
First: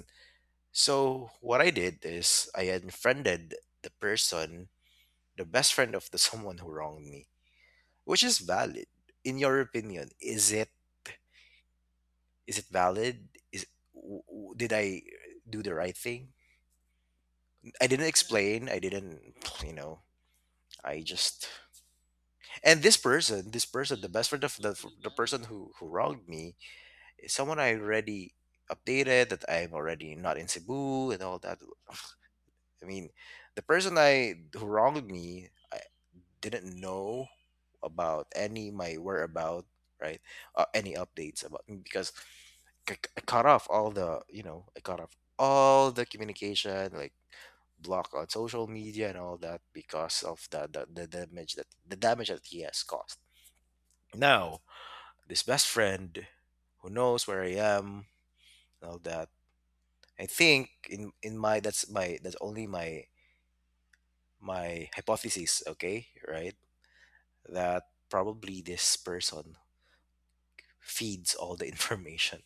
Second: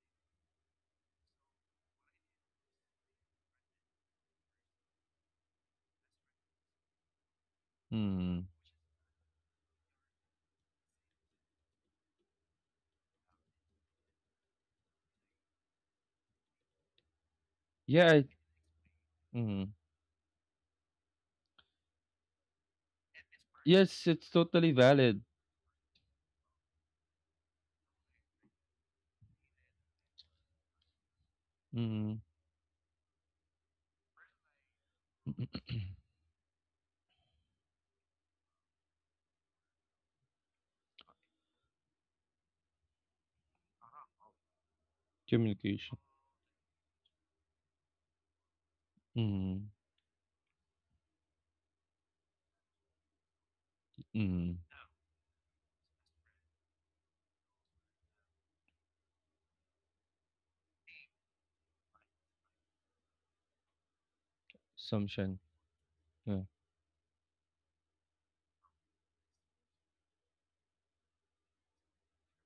so. What I did is I unfriended the person, the best friend of the someone who wronged me, which is
Mhm.
valid. In your opinion, is it valid? Did I do the right thing? I didn't
Yeah.
explain. I didn't, you
Mhm.
know, I just and this person,
Yes,
the
it's
best friend of
totally
the
valid.
person who wronged me is someone I already updated that I'm already not in Cebu and all that.
Mhm.
I mean, the person I who wronged me, I, didn't know about any my whereabout, right? Uh, any updates about me because I cut off all the you know I cut off all
Communication.
the communication like block on social media and all that
Mhm.
because of the damage that he has caused.
Mhm.
Now this best friend who knows where I am and all that, I think in my that's only my my
Assumption.
hypothesis, okay,
Yeah.
right, that probably this person feeds all the information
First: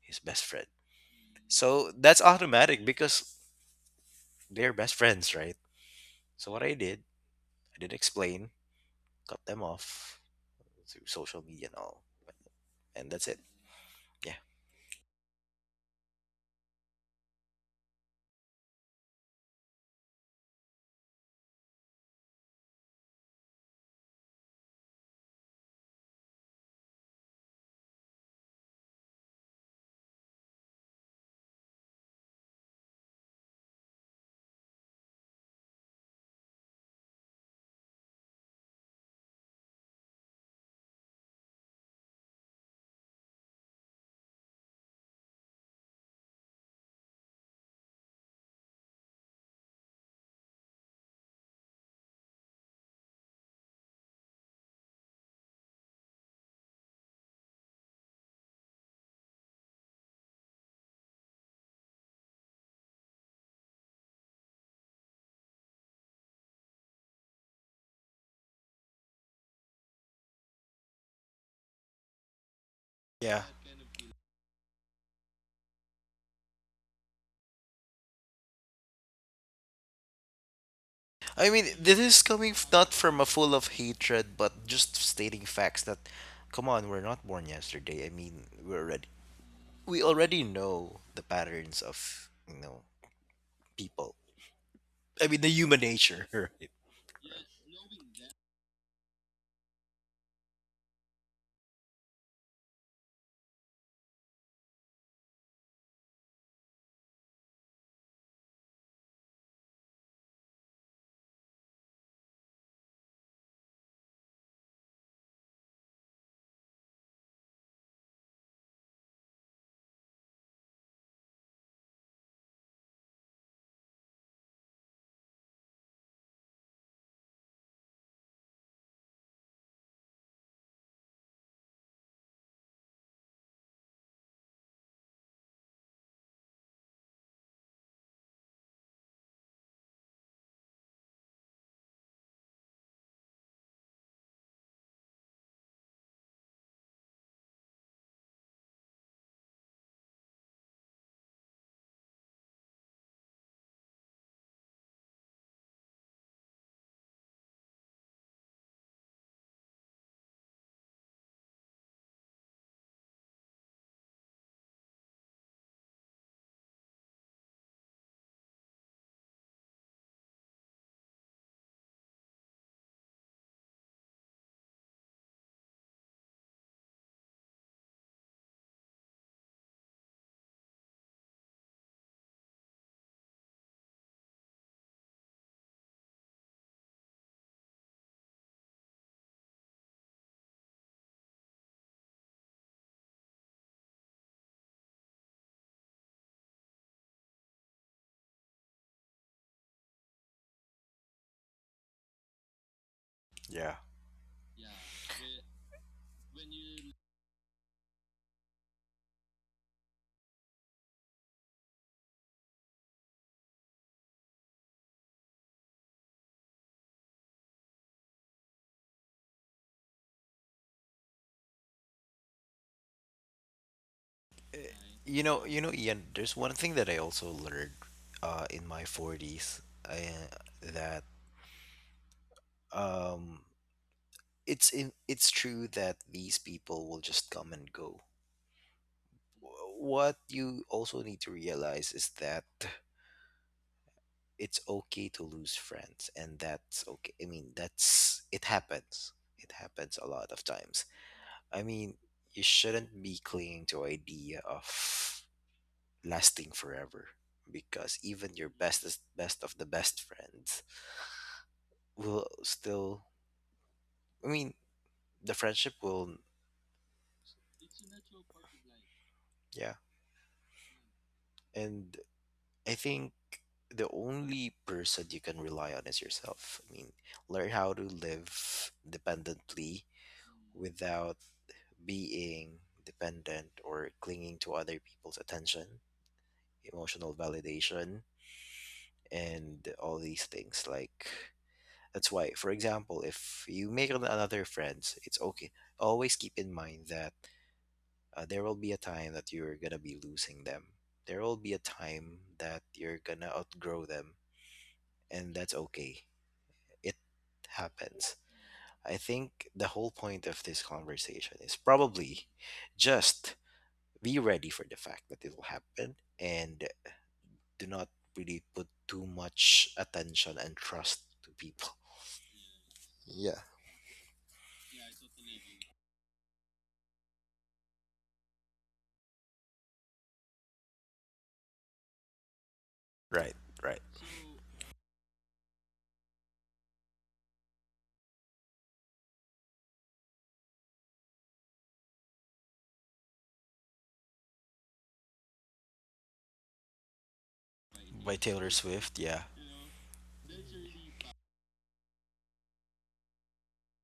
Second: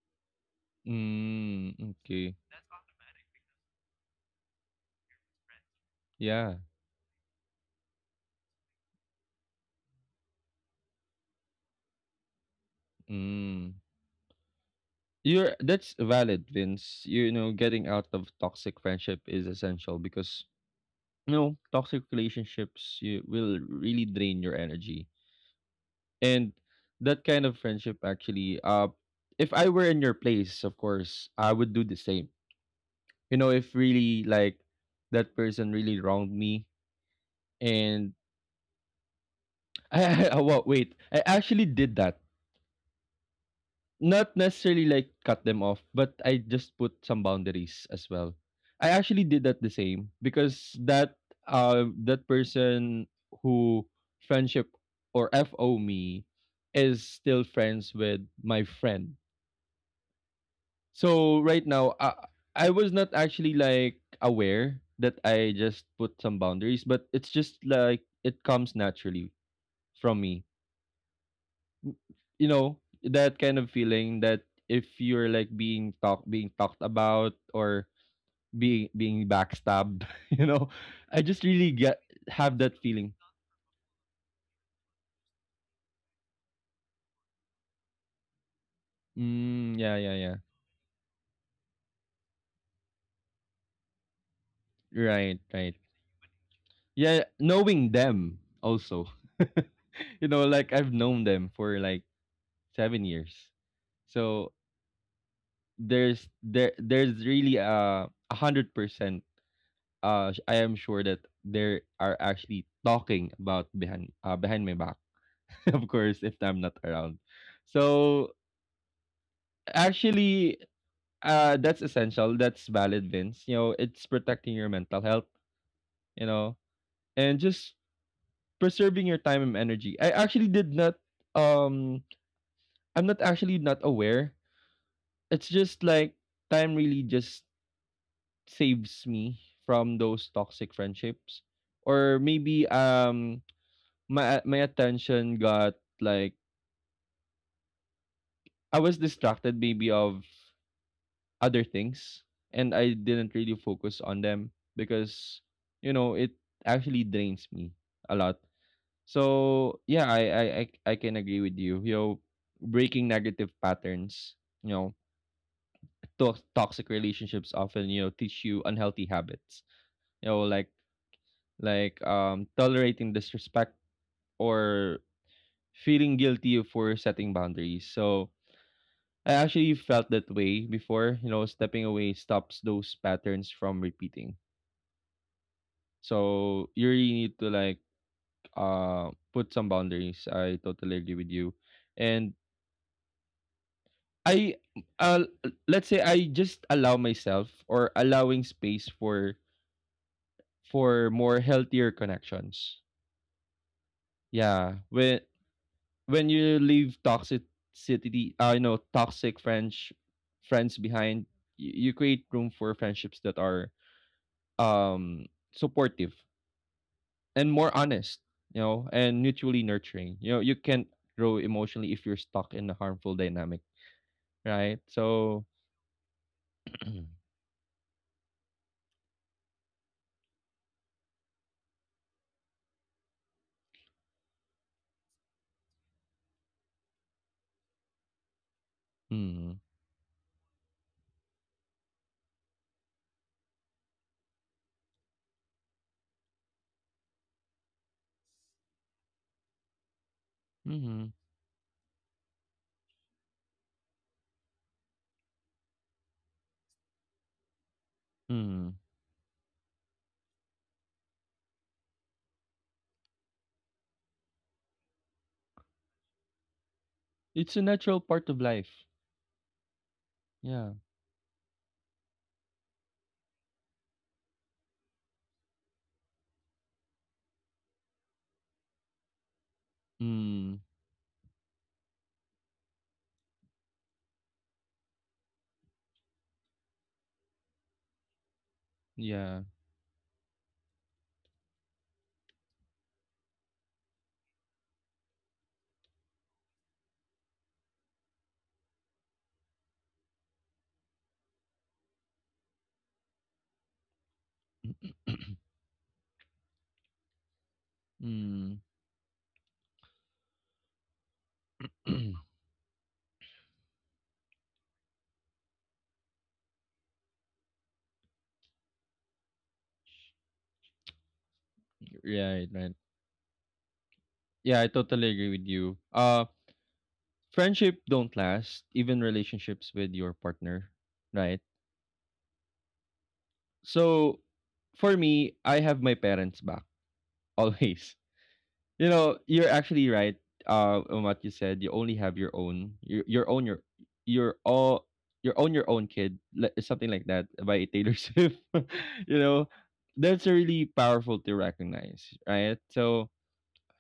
his best friend.
Mm.
So that's
Okay.
automatic because they're best friends, right? So
Yeah.
what I did, I did explain, cut them off through social media and all, and that's it.
Mm.
Yeah.
You're that's valid, Vince. You know, getting out of toxic friendship is essential because you know toxic relationships you will really drain your energy. And that kind of friendship actually, if I were in your place, of course I would do the same. You know, if really like that person really wronged me. And wait, I actually did that, not necessarily like cut them off, but I just put some boundaries as well. I actually did that the same because that, that person who friendship or fo me is still friends with my friend. So right now, I was not actually like aware that I just put some boundaries, but it's just like it comes naturally from me. You know, that
Yeah,
kind of feeling that if you're like being talked about or being backstabbed, you know, I just
I mean,
really
this
get
is coming
have that
not
feeling.
from a full of hatred but just stating facts that come on, we're not born yesterday. I mean, we're already
Mm, yeah,
we
yeah, yeah.
already know the patterns of you know people. I
Right,
mean, the
right.
human nature, right?
Yeah, knowing them also. You know, like I've known them for like 7 years. So there's really 100%. I am sure that there are actually talking about behind behind my back, of course, if I'm not around. So actually, that's essential. That's valid, Vince. You know, it's protecting your mental health. You know, and just preserving your time and energy. I actually did not. Um, I'm not actually not aware. It's just like time really just saves me from those toxic friendships, or maybe my attention got like I was distracted maybe of other things, and I didn't really focus on them because you know it actually drains me a lot. So yeah, I can agree with you. You know, breaking negative patterns, you know, toxic relationships often, you know, teach you unhealthy habits. You know, like tolerating disrespect or feeling guilty for setting boundaries. So I actually felt that way before, you know, stepping away stops those patterns from repeating. So you really need to like put some boundaries. I totally agree with you. And I, uh let's say I just allow myself or allowing space for more healthier connections.
Yeah.
Yeah. When you leave toxicity, you know, toxic French friends behind, you create room for friendships that are um supportive and more honest, you know, and mutually nurturing. You know, you can't grow emotionally if you're stuck in a harmful dynamic, right? So,
You know, Ian, there's one thing that I
mm,
also learned in my 40s, uh, that um, it's in, it's true that these people will just come and go.
mm-hmm,
What you also need to realize is that it's okay to lose friends, and that's okay. I mean, that's it happens. It happens a lot of times. I mean, you shouldn't be clinging to idea of lasting forever because even your
mm.
bestest best of the best friends will still I mean the friendship will
It's a natural part of life.
yeah
Yeah.
and I think the only person you can rely on is yourself. I mean, learn how to live dependently
Mm,
without being dependent or clinging to other people's attention, emotional validation,
yeah.
and all these things like that's why, for example, if you make another friends, it's okay. Always keep in mind that there will be a time that you're gonna be losing them. There will be a time that you're gonna outgrow them, and that's okay. It happens.
Mm.
I think the whole point of this conversation is probably just be ready for the fact that it will happen and do not really put too much attention and trust to people.
Right, right.
Yeah.
Yeah, I totally agree with you. Friendship don't last, even relationships with your partner, right?
Right. Right.
So for me I have my parents back always. You know, you're actually right on what you said. You only have your own, your own, your all, your own kid, something like that by Taylor
By
Swift.
Taylor Swift,
You
yeah.
know, that's really powerful to recognize, right? So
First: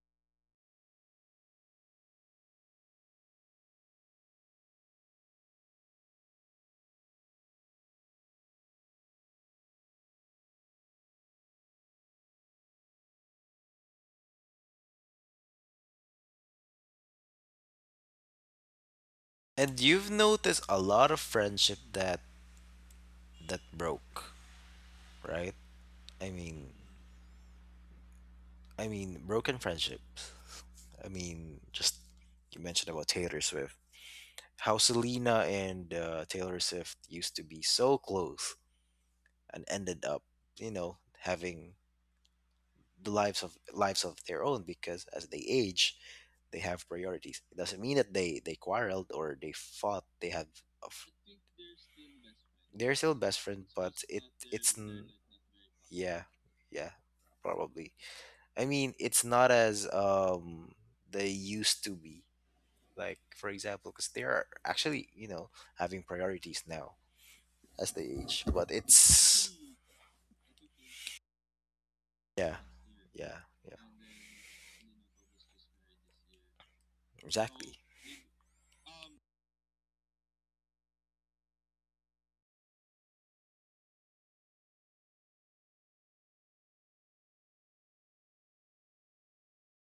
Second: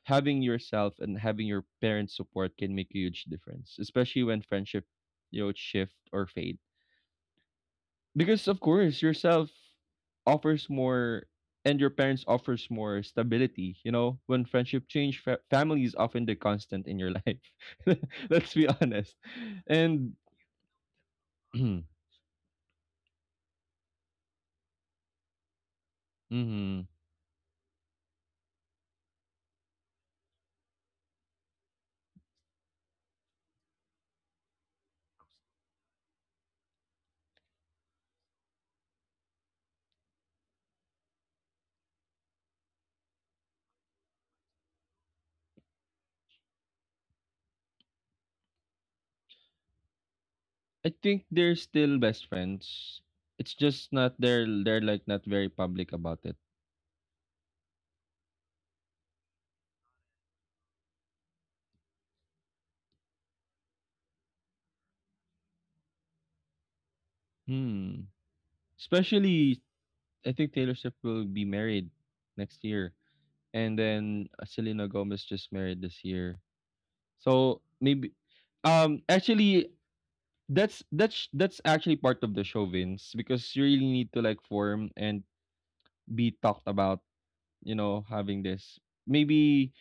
having yourself and having your parents support can make a huge difference, especially when friendship, you know, shift or fade. Because of course yourself offers more, and your parents offers more stability. You know, when friendship change, family is often the constant in your life. Let's be honest.
And you've
And
noticed a lot of friendship that that broke, right? I mean,
mhm,
I mean broken friendships. I mean, just you mentioned about Taylor Swift. How Selena and Taylor Swift used to be so close and ended up, you know, having the lives of their own because as they age, they have priorities. It doesn't mean that they quarreled or they fought. They have
I think they're still best
they're
friends.
still best
It's
friend,
just
but
not
it
They're
it's
like
n-
not very public about
yeah,
it.
yeah, probably. I mean, it's not as they used to be. Like for example, because they are actually you know having priorities now as they
Hmm,
age, but it's
especially I think Taylor Swift will be married
yeah,
next year,
yeah, yeah,
and then, Selena Gomez just married this year. So
exactly,
maybe, actually, that's actually part of the show, Vince, because you really need to like form and be talked about, you know, having this. Maybe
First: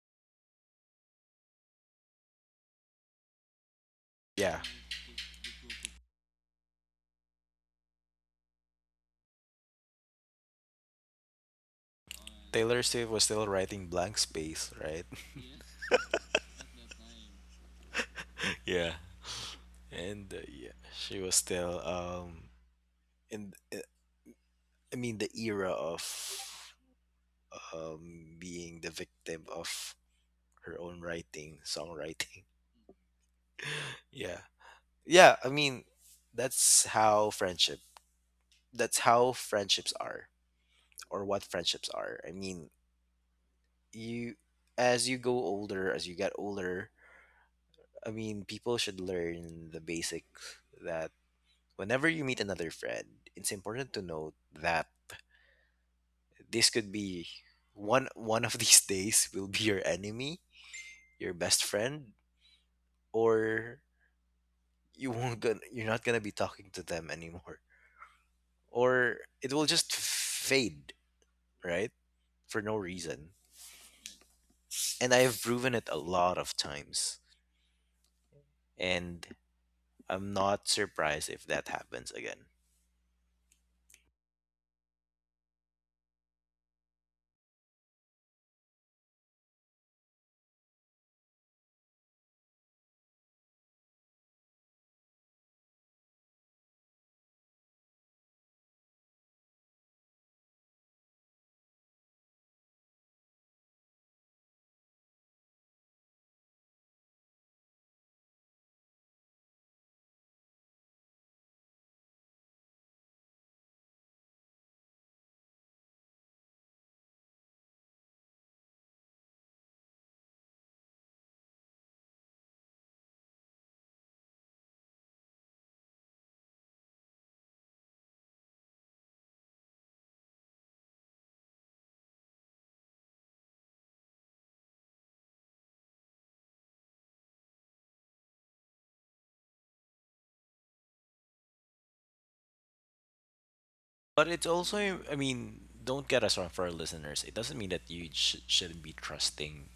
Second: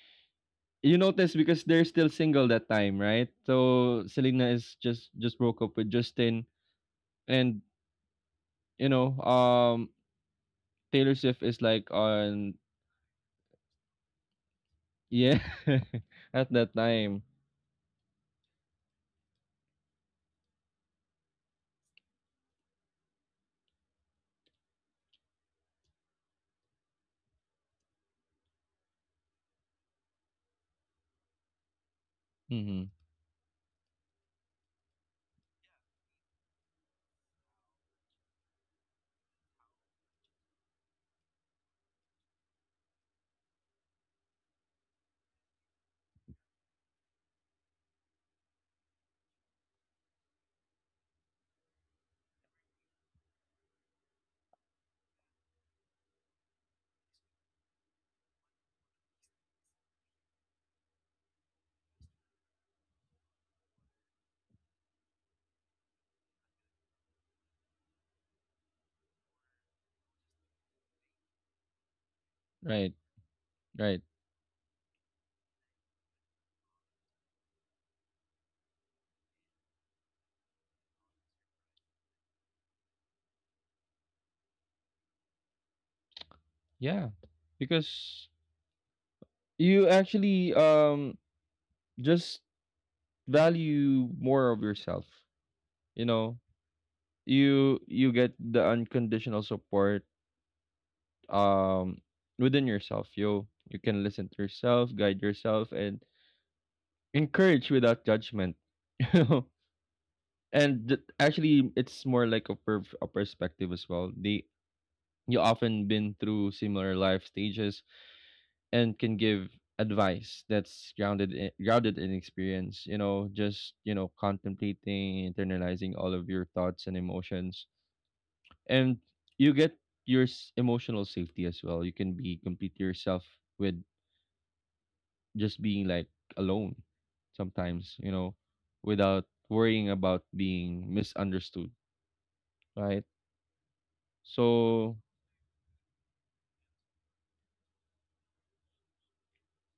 you notice because they're still single that time, right? So Selena
yeah.
is just broke up with Justin. And you know, Taylor Swift is like on,
Taylor Swift was still writing blank space, right?
yeah. At that time.
Yeah, and yeah, she was still in. I mean, the era of being the victim of her own writing, songwriting.
Mhm.
Yeah. Yeah, I mean, that's how that's how friendships are, or what friendships are. I mean, you, as you get older, I mean, people should learn the basics that whenever you meet another friend, it's important to note that this could be one of these days will be your enemy, your best friend, or you're not gonna be talking to them anymore, or it will just fade, right, for no
Right.
reason.
Right.
And I have proven it a lot of times, and I'm not surprised if that happens again.
Yeah. Because you actually just value more of yourself. You know, you get the unconditional support, um within yourself. You can listen to yourself, guide yourself, and encourage without judgment. You know, and actually it's more like a perspective as well. They you often been through similar life stages and can give advice that's grounded in experience. You know, just you know contemplating, internalizing all of your thoughts and emotions. And you get your emotional safety as well. You can be complete yourself with just being like alone sometimes, you know, without worrying about being misunderstood, right?
But it's
So
also, I mean, don't get us wrong, for our listeners, it doesn't mean that you shouldn't be trusting,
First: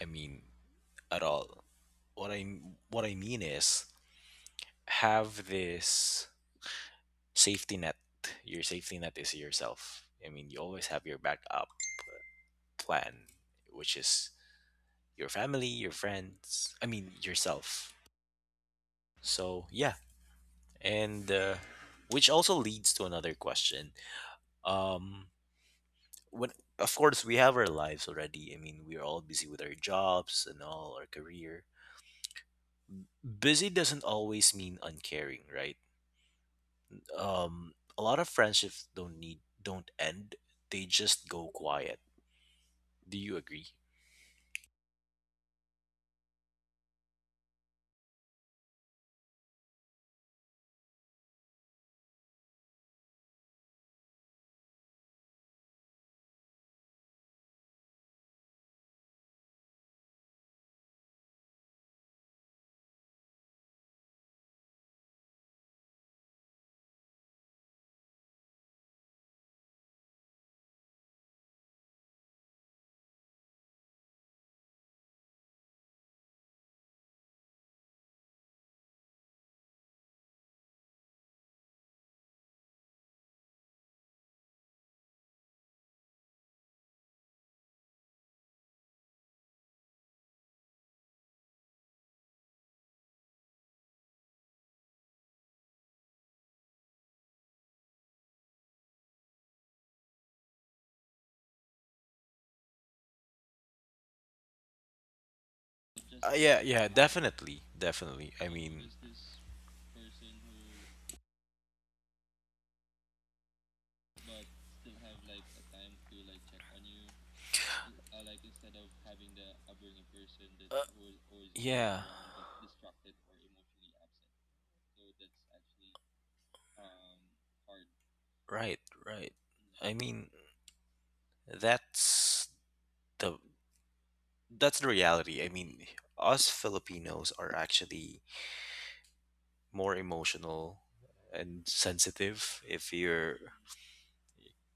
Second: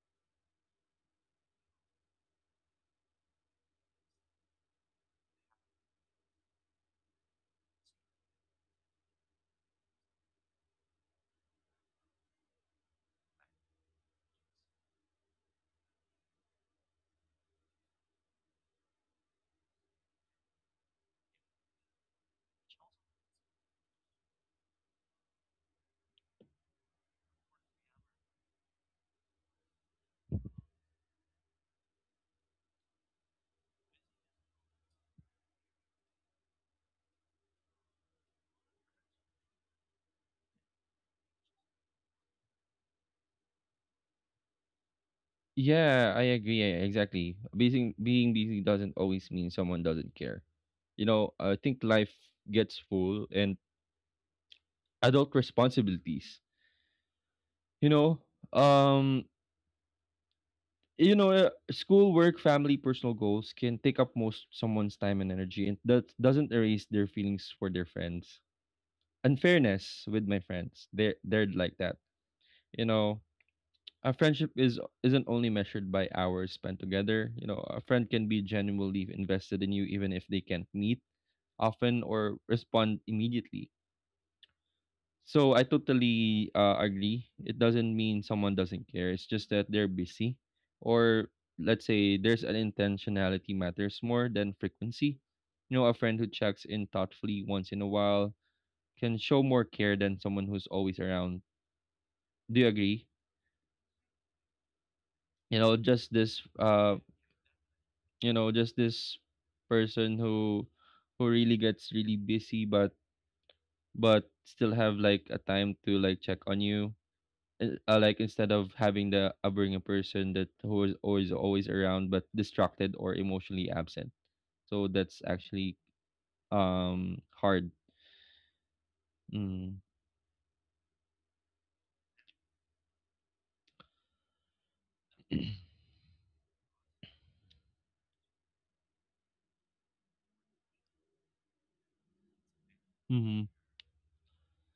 I mean, at all. What I what I mean is have this safety net. Your safety net is yourself. I mean, you always have your backup plan, which is your family, your friends. I mean, yourself. So yeah, and which also leads to another question. Um, when of course we have our lives already. I mean, we're all busy with our jobs and all our career. Busy doesn't always mean uncaring, right? A lot of friendships don't end. They just go quiet. Do you agree?
yeah, I agree. Yeah, exactly, being busy doesn't always mean someone doesn't care. You know, I think life gets full, and adult responsibilities, you know, um. You know, school, work, family, personal goals can take up most someone's time and energy, and that doesn't erase their feelings for their friends. Unfairness with my friends, they're like that. You know, a friendship is isn't only measured by hours spent together. You know, a friend can be genuinely invested in you even if they can't meet often or respond immediately. So I totally agree. It doesn't mean someone doesn't care. It's just that they're busy, or let's say there's an intentionality matters more than frequency. You know, a friend who checks in thoughtfully once in a while can show more care than someone who's always around. Do you agree? You know, just this
Yeah, yeah,
uh,
definitely, definitely.
you
I
know, just
mean,
this person who really gets really busy, but still have like a time to like check on you, like instead of having the a person that
uh,
who is always
yeah,
around but distracted or emotionally absent. So that's actually hard.
right, right.
Mm.
I mean, that's the that's the reality. I mean, us Filipinos are actually more emotional and sensitive. If you're
Mm-hmm.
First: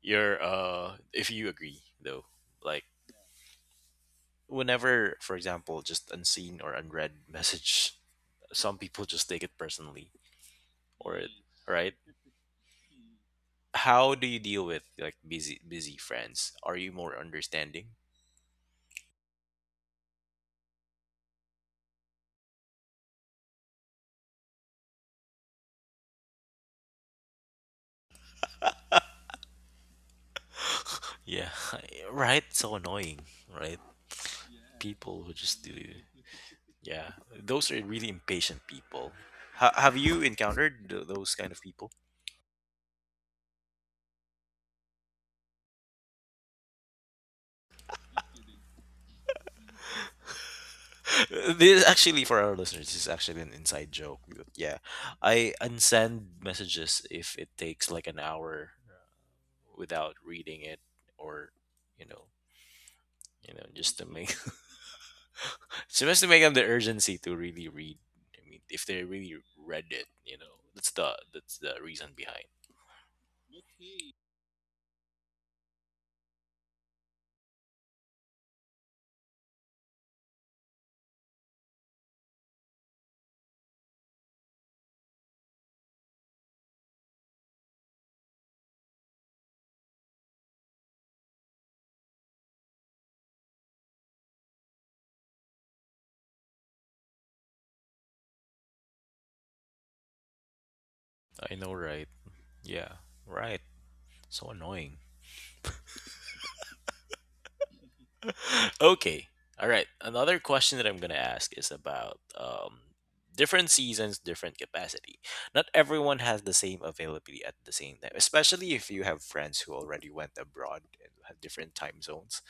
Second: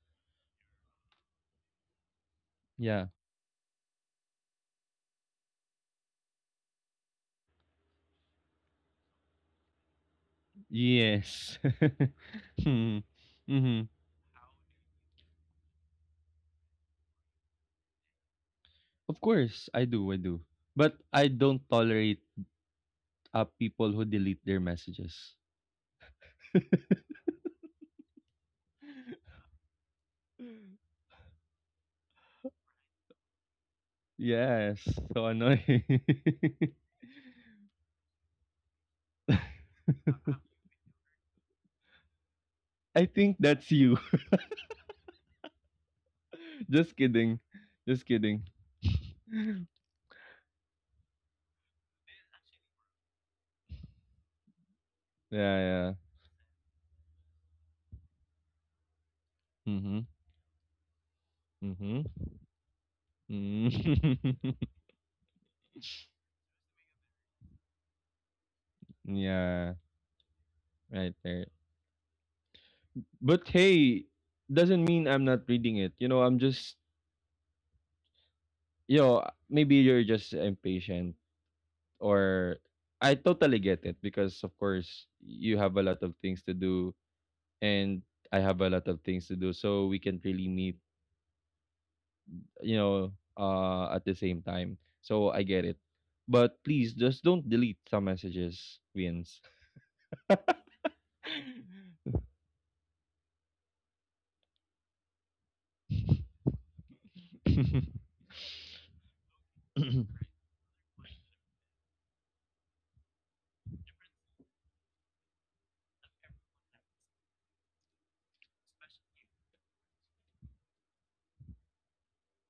your if you agree though, like
Yeah.
whenever, for example, just unseen or unread message, some people just take it personally, or
Yes.
right.
Mm-hmm.
How do you deal with like busy friends? Are you more understanding?
Of course I do, but I don't tolerate people who delete their messages.
Yeah. Right, so annoying, right?
Yes,
People
so
who just do.
annoying.
Yeah, those are really impatient people. Have you encountered those kind of people?
I think that's you. Just kidding, just kidding.
This actually, for our listeners, this is actually an inside joke. Yeah, I
Yeah, yeah.
unsend messages if it takes like an hour
Mhm.
without reading it, or
Mhm.
you know,
Mm.
just to make just to make them the urgency to really read. I mean, if they really
Yeah.
read it, you know,
Right, there.
that's the reason behind.
But hey, doesn't mean I'm not reading it. You know, I'm just, you know, maybe you're just impatient, or I totally get it because of course you have a lot of things to do, and I have a lot of things to do, so we can't really meet, you know, at the same time. So I get it. But please just don't delete some messages, Wins.
I know, right? Yeah, right. So annoying. Okay. All right. Another question that I'm going to ask is about different seasons, different capacity. Not everyone has the same availability at the same time, especially if you have friends who already went abroad and have different time zones.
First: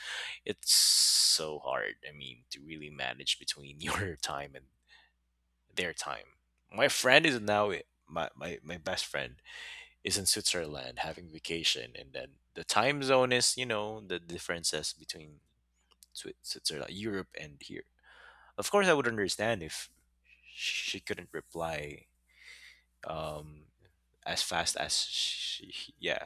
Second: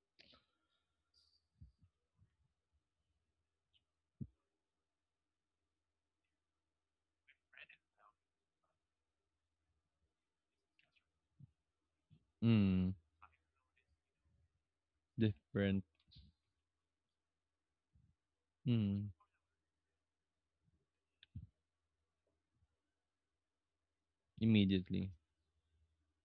It's so hard, I mean, to really manage between your time and their time. My friend is now. My best friend is in Switzerland having vacation, and then the
Mm,
time zone is, you know, the differences between
different.
Switzerland, Europe, and here. Of course, I would
Mm,
understand if she couldn't reply, um, as fast as
immediately.
she, yeah,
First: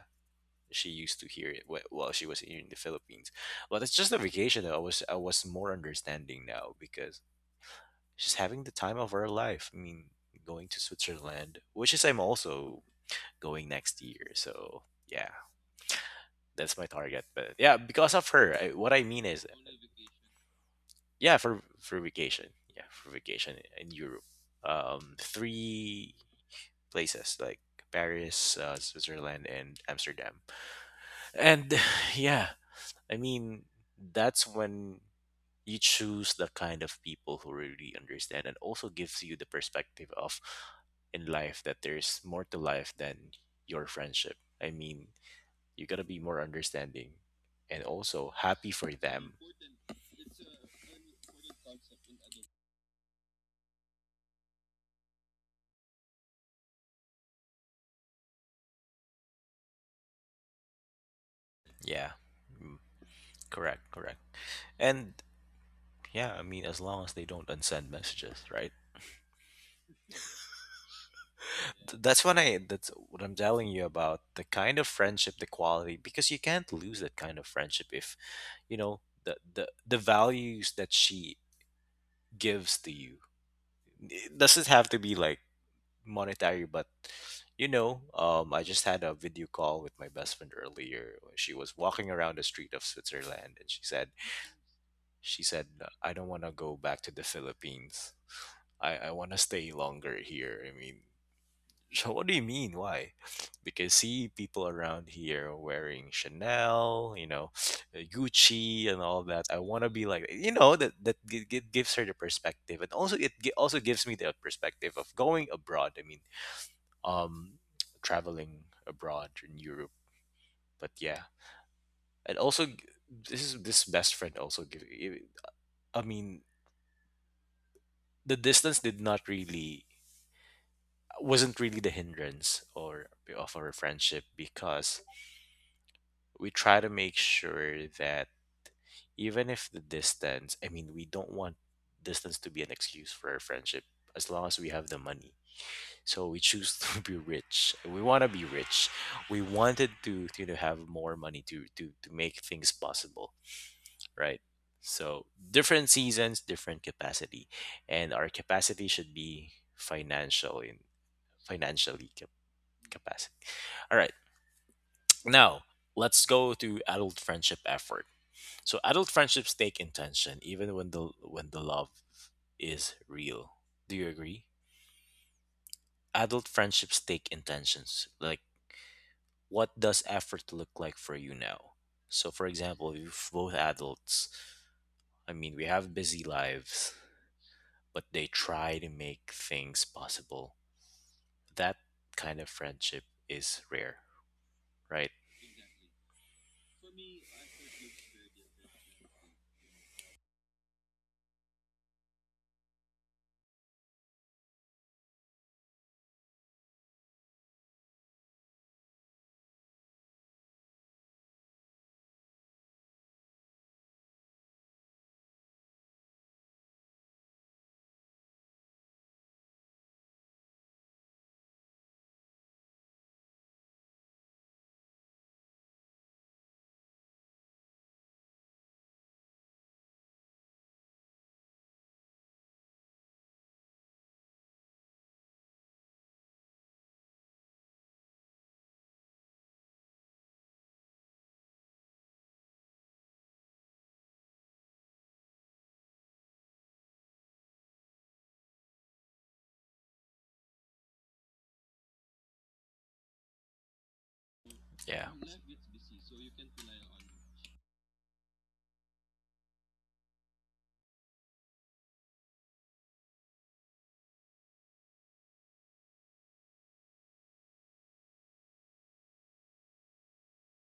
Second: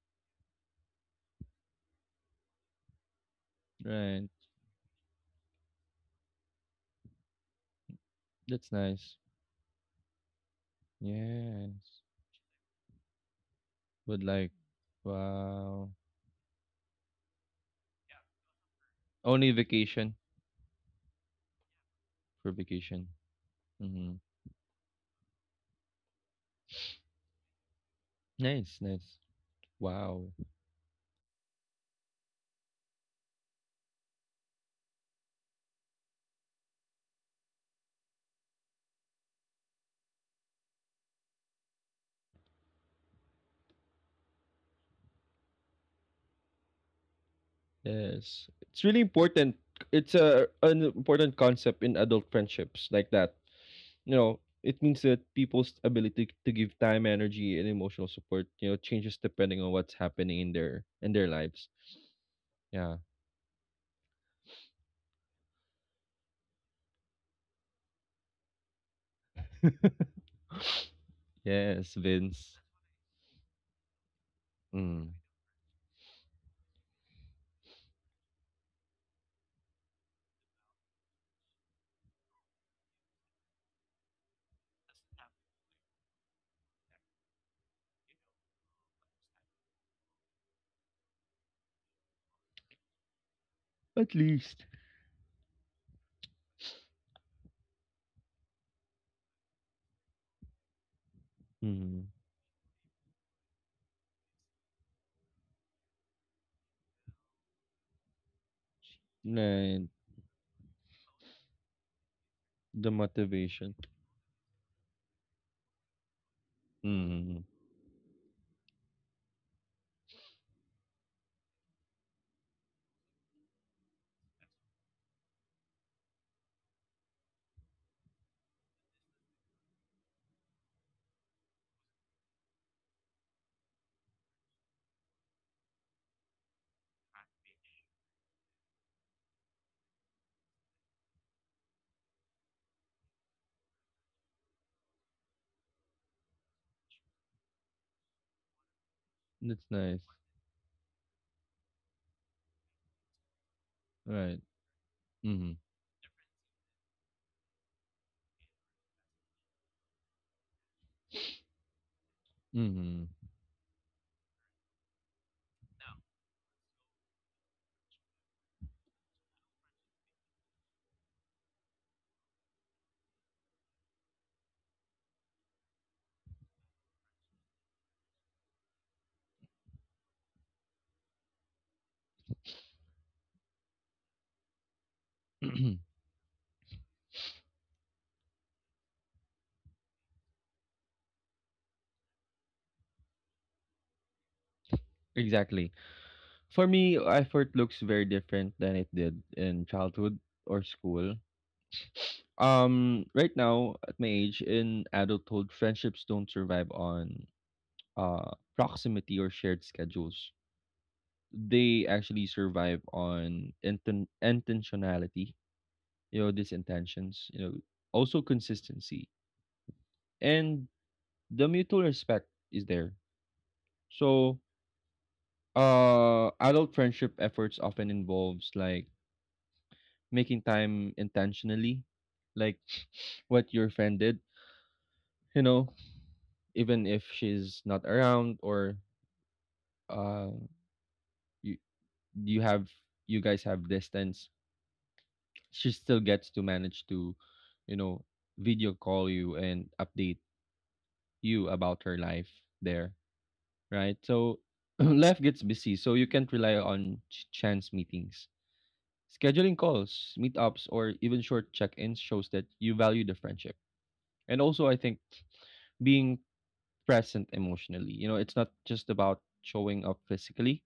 she used to hear it while she was here in the Philippines. But it's just a
Right.
vacation that I was more understanding now because she's having the
That's
time of
nice.
her life. I mean, going to Switzerland, which
Yes.
is I'm also going next
But
year.
like,
So yeah,
wow.
that's my target. But yeah, because of her, I, what I mean is.
Only vacation.
Yeah, for vacation.
For
Yeah,
vacation.
for vacation in
Mm-hmm.
Europe. Three places like Paris,
Nice, nice.
Switzerland, and
Wow.
Amsterdam. And yeah, I mean, that's when you choose the kind of people who really understand and also gives you the perspective of in life that there's more to life than your friendship. I mean, you gotta be more understanding and also
Yes,
happy
it's
for
really
them.
important. It's a an important concept in adult friendships like that. You know, it means that people's ability to give time, energy, and emotional support, you know, changes depending on what's happening in their lives.
Yeah. Mm,
Yeah.
correct, correct. And yeah, I mean, as long as they don't unsend messages, right?
Yes,
That's when
Vince.
that's what I'm telling you about the kind of
Mm.
friendship, the quality, because you can't lose that kind of friendship if, you know, the values that she gives to you. It doesn't have to be like monetary, but, you know, I just had a video call with my best friend earlier. She was walking around the street of Switzerland and
At least.
she said, I don't want to go back to the Philippines. I want to stay longer here. I mean,
Mm.
so what do you mean? Why? Because see, people around here wearing Chanel, you know, Gucci, and all that. I want to
Right.
be like, you know, that gives her the perspective, and
The
also
motivation.
also gives me the perspective of going abroad. I mean,
Mm.
um, traveling abroad in Europe. But yeah, and also this is this best friend also give. I mean, the distance did not really wasn't really the hindrance or of our friendship because we try to make sure that even if the distance, I mean, we don't want distance to be an excuse for our friendship as long as we have the money. So we choose to be rich. We want to be rich. We
That's
wanted
nice.
to you know, have more money to make things possible, right?
Right.
So
Mm.
different seasons, different capacity, and our capacity should be financial in financially cap-
Mm.
capacity. All right. Now, let's go to adult friendship effort. So adult friendships take intention even when the love is real. Do you agree? Adult friendships take intentions. Like what does effort look like for you now? So for example, if both adults, I mean, we have busy lives, but they try to make things possible. That kind of friendship is rare, right?
Exactly. For me, effort looks very different than it did in childhood or school. Right now, at my age, in adulthood, friendships don't survive on uh proximity or shared schedules. They actually survive on intentionality, you know, these intentions, you know, also consistency, and the mutual respect is there. So adult friendship efforts often involves like making time intentionally, like what your friend did, you know, even if she's not around, or uh you you have, you guys have distance, she still gets to manage to, you know, video call you and update you about her life there, right? So
Yeah.
life gets busy, so you can't rely on chance meetings. Scheduling calls, meetups, or even short check ins shows that you value the friendship. And also, I think being present emotionally, you know, it's not just about showing up physically,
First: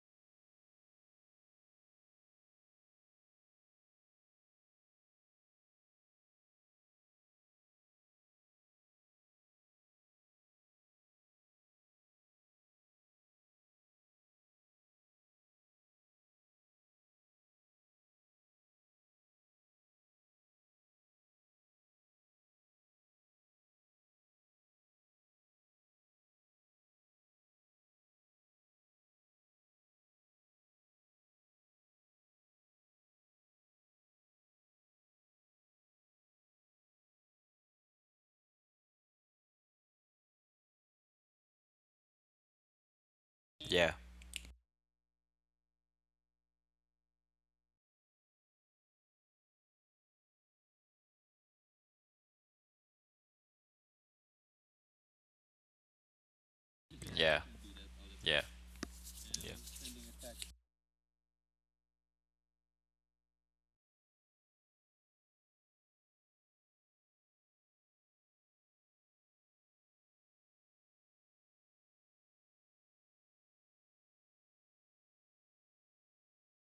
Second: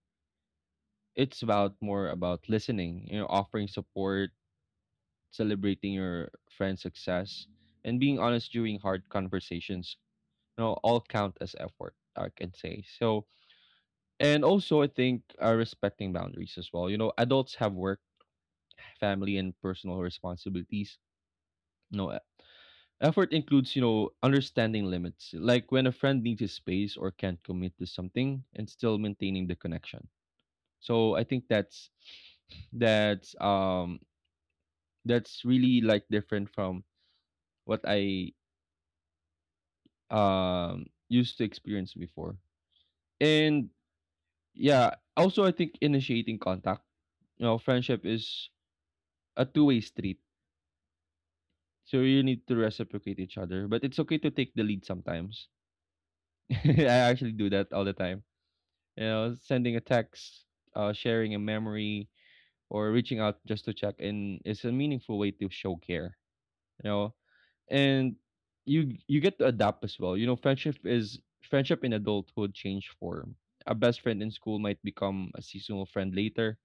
it's about more about listening, you know, offering support, celebrating your friend's success, and being honest during hard conversations. You know, all count as effort, I can say. So, and also, I think respecting boundaries as well. You know, adults have work, family, and personal responsibilities. You know, effort includes, you know, understanding limits, like when a friend needs his space or can't commit to something, and still maintaining the connection. So I think that's that's that's really like different from what I used to experience before. And
Yeah.
yeah, also I think initiating contact. You know, friendship is a two-way street. So you need to reciprocate each other, but it's okay to take the lead sometimes. I actually
Yeah.
do that all the time.
Yeah,
You know,
yeah,
sending a text, sharing a memory, or reaching out just to check in is a meaningful way to show care. You know, and you get to adapt as well. You know, friendship in adulthood change form. A best friend in school might become a seasonal friend later.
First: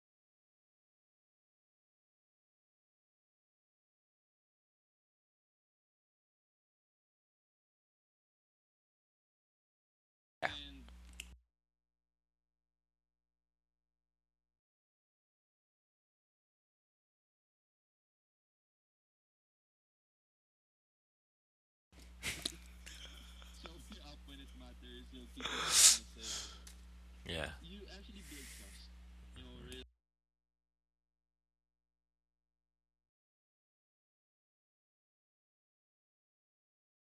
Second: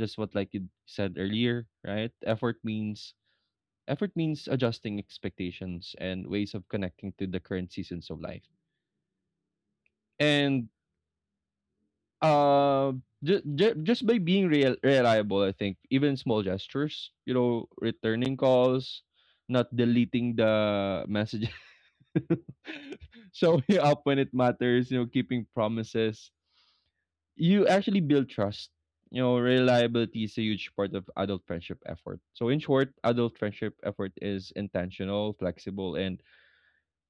Just what like you said earlier, right? Effort means adjusting expectations and ways of connecting to the current seasons of life. And uh, just by being reliable, I think, even small gestures, you know, returning calls, not deleting the messages, showing up when it matters, you know, keeping promises.
yeah.
You actually build trust. You know, reliability is a huge part of adult friendship effort. So, in short, adult friendship effort is intentional, flexible, and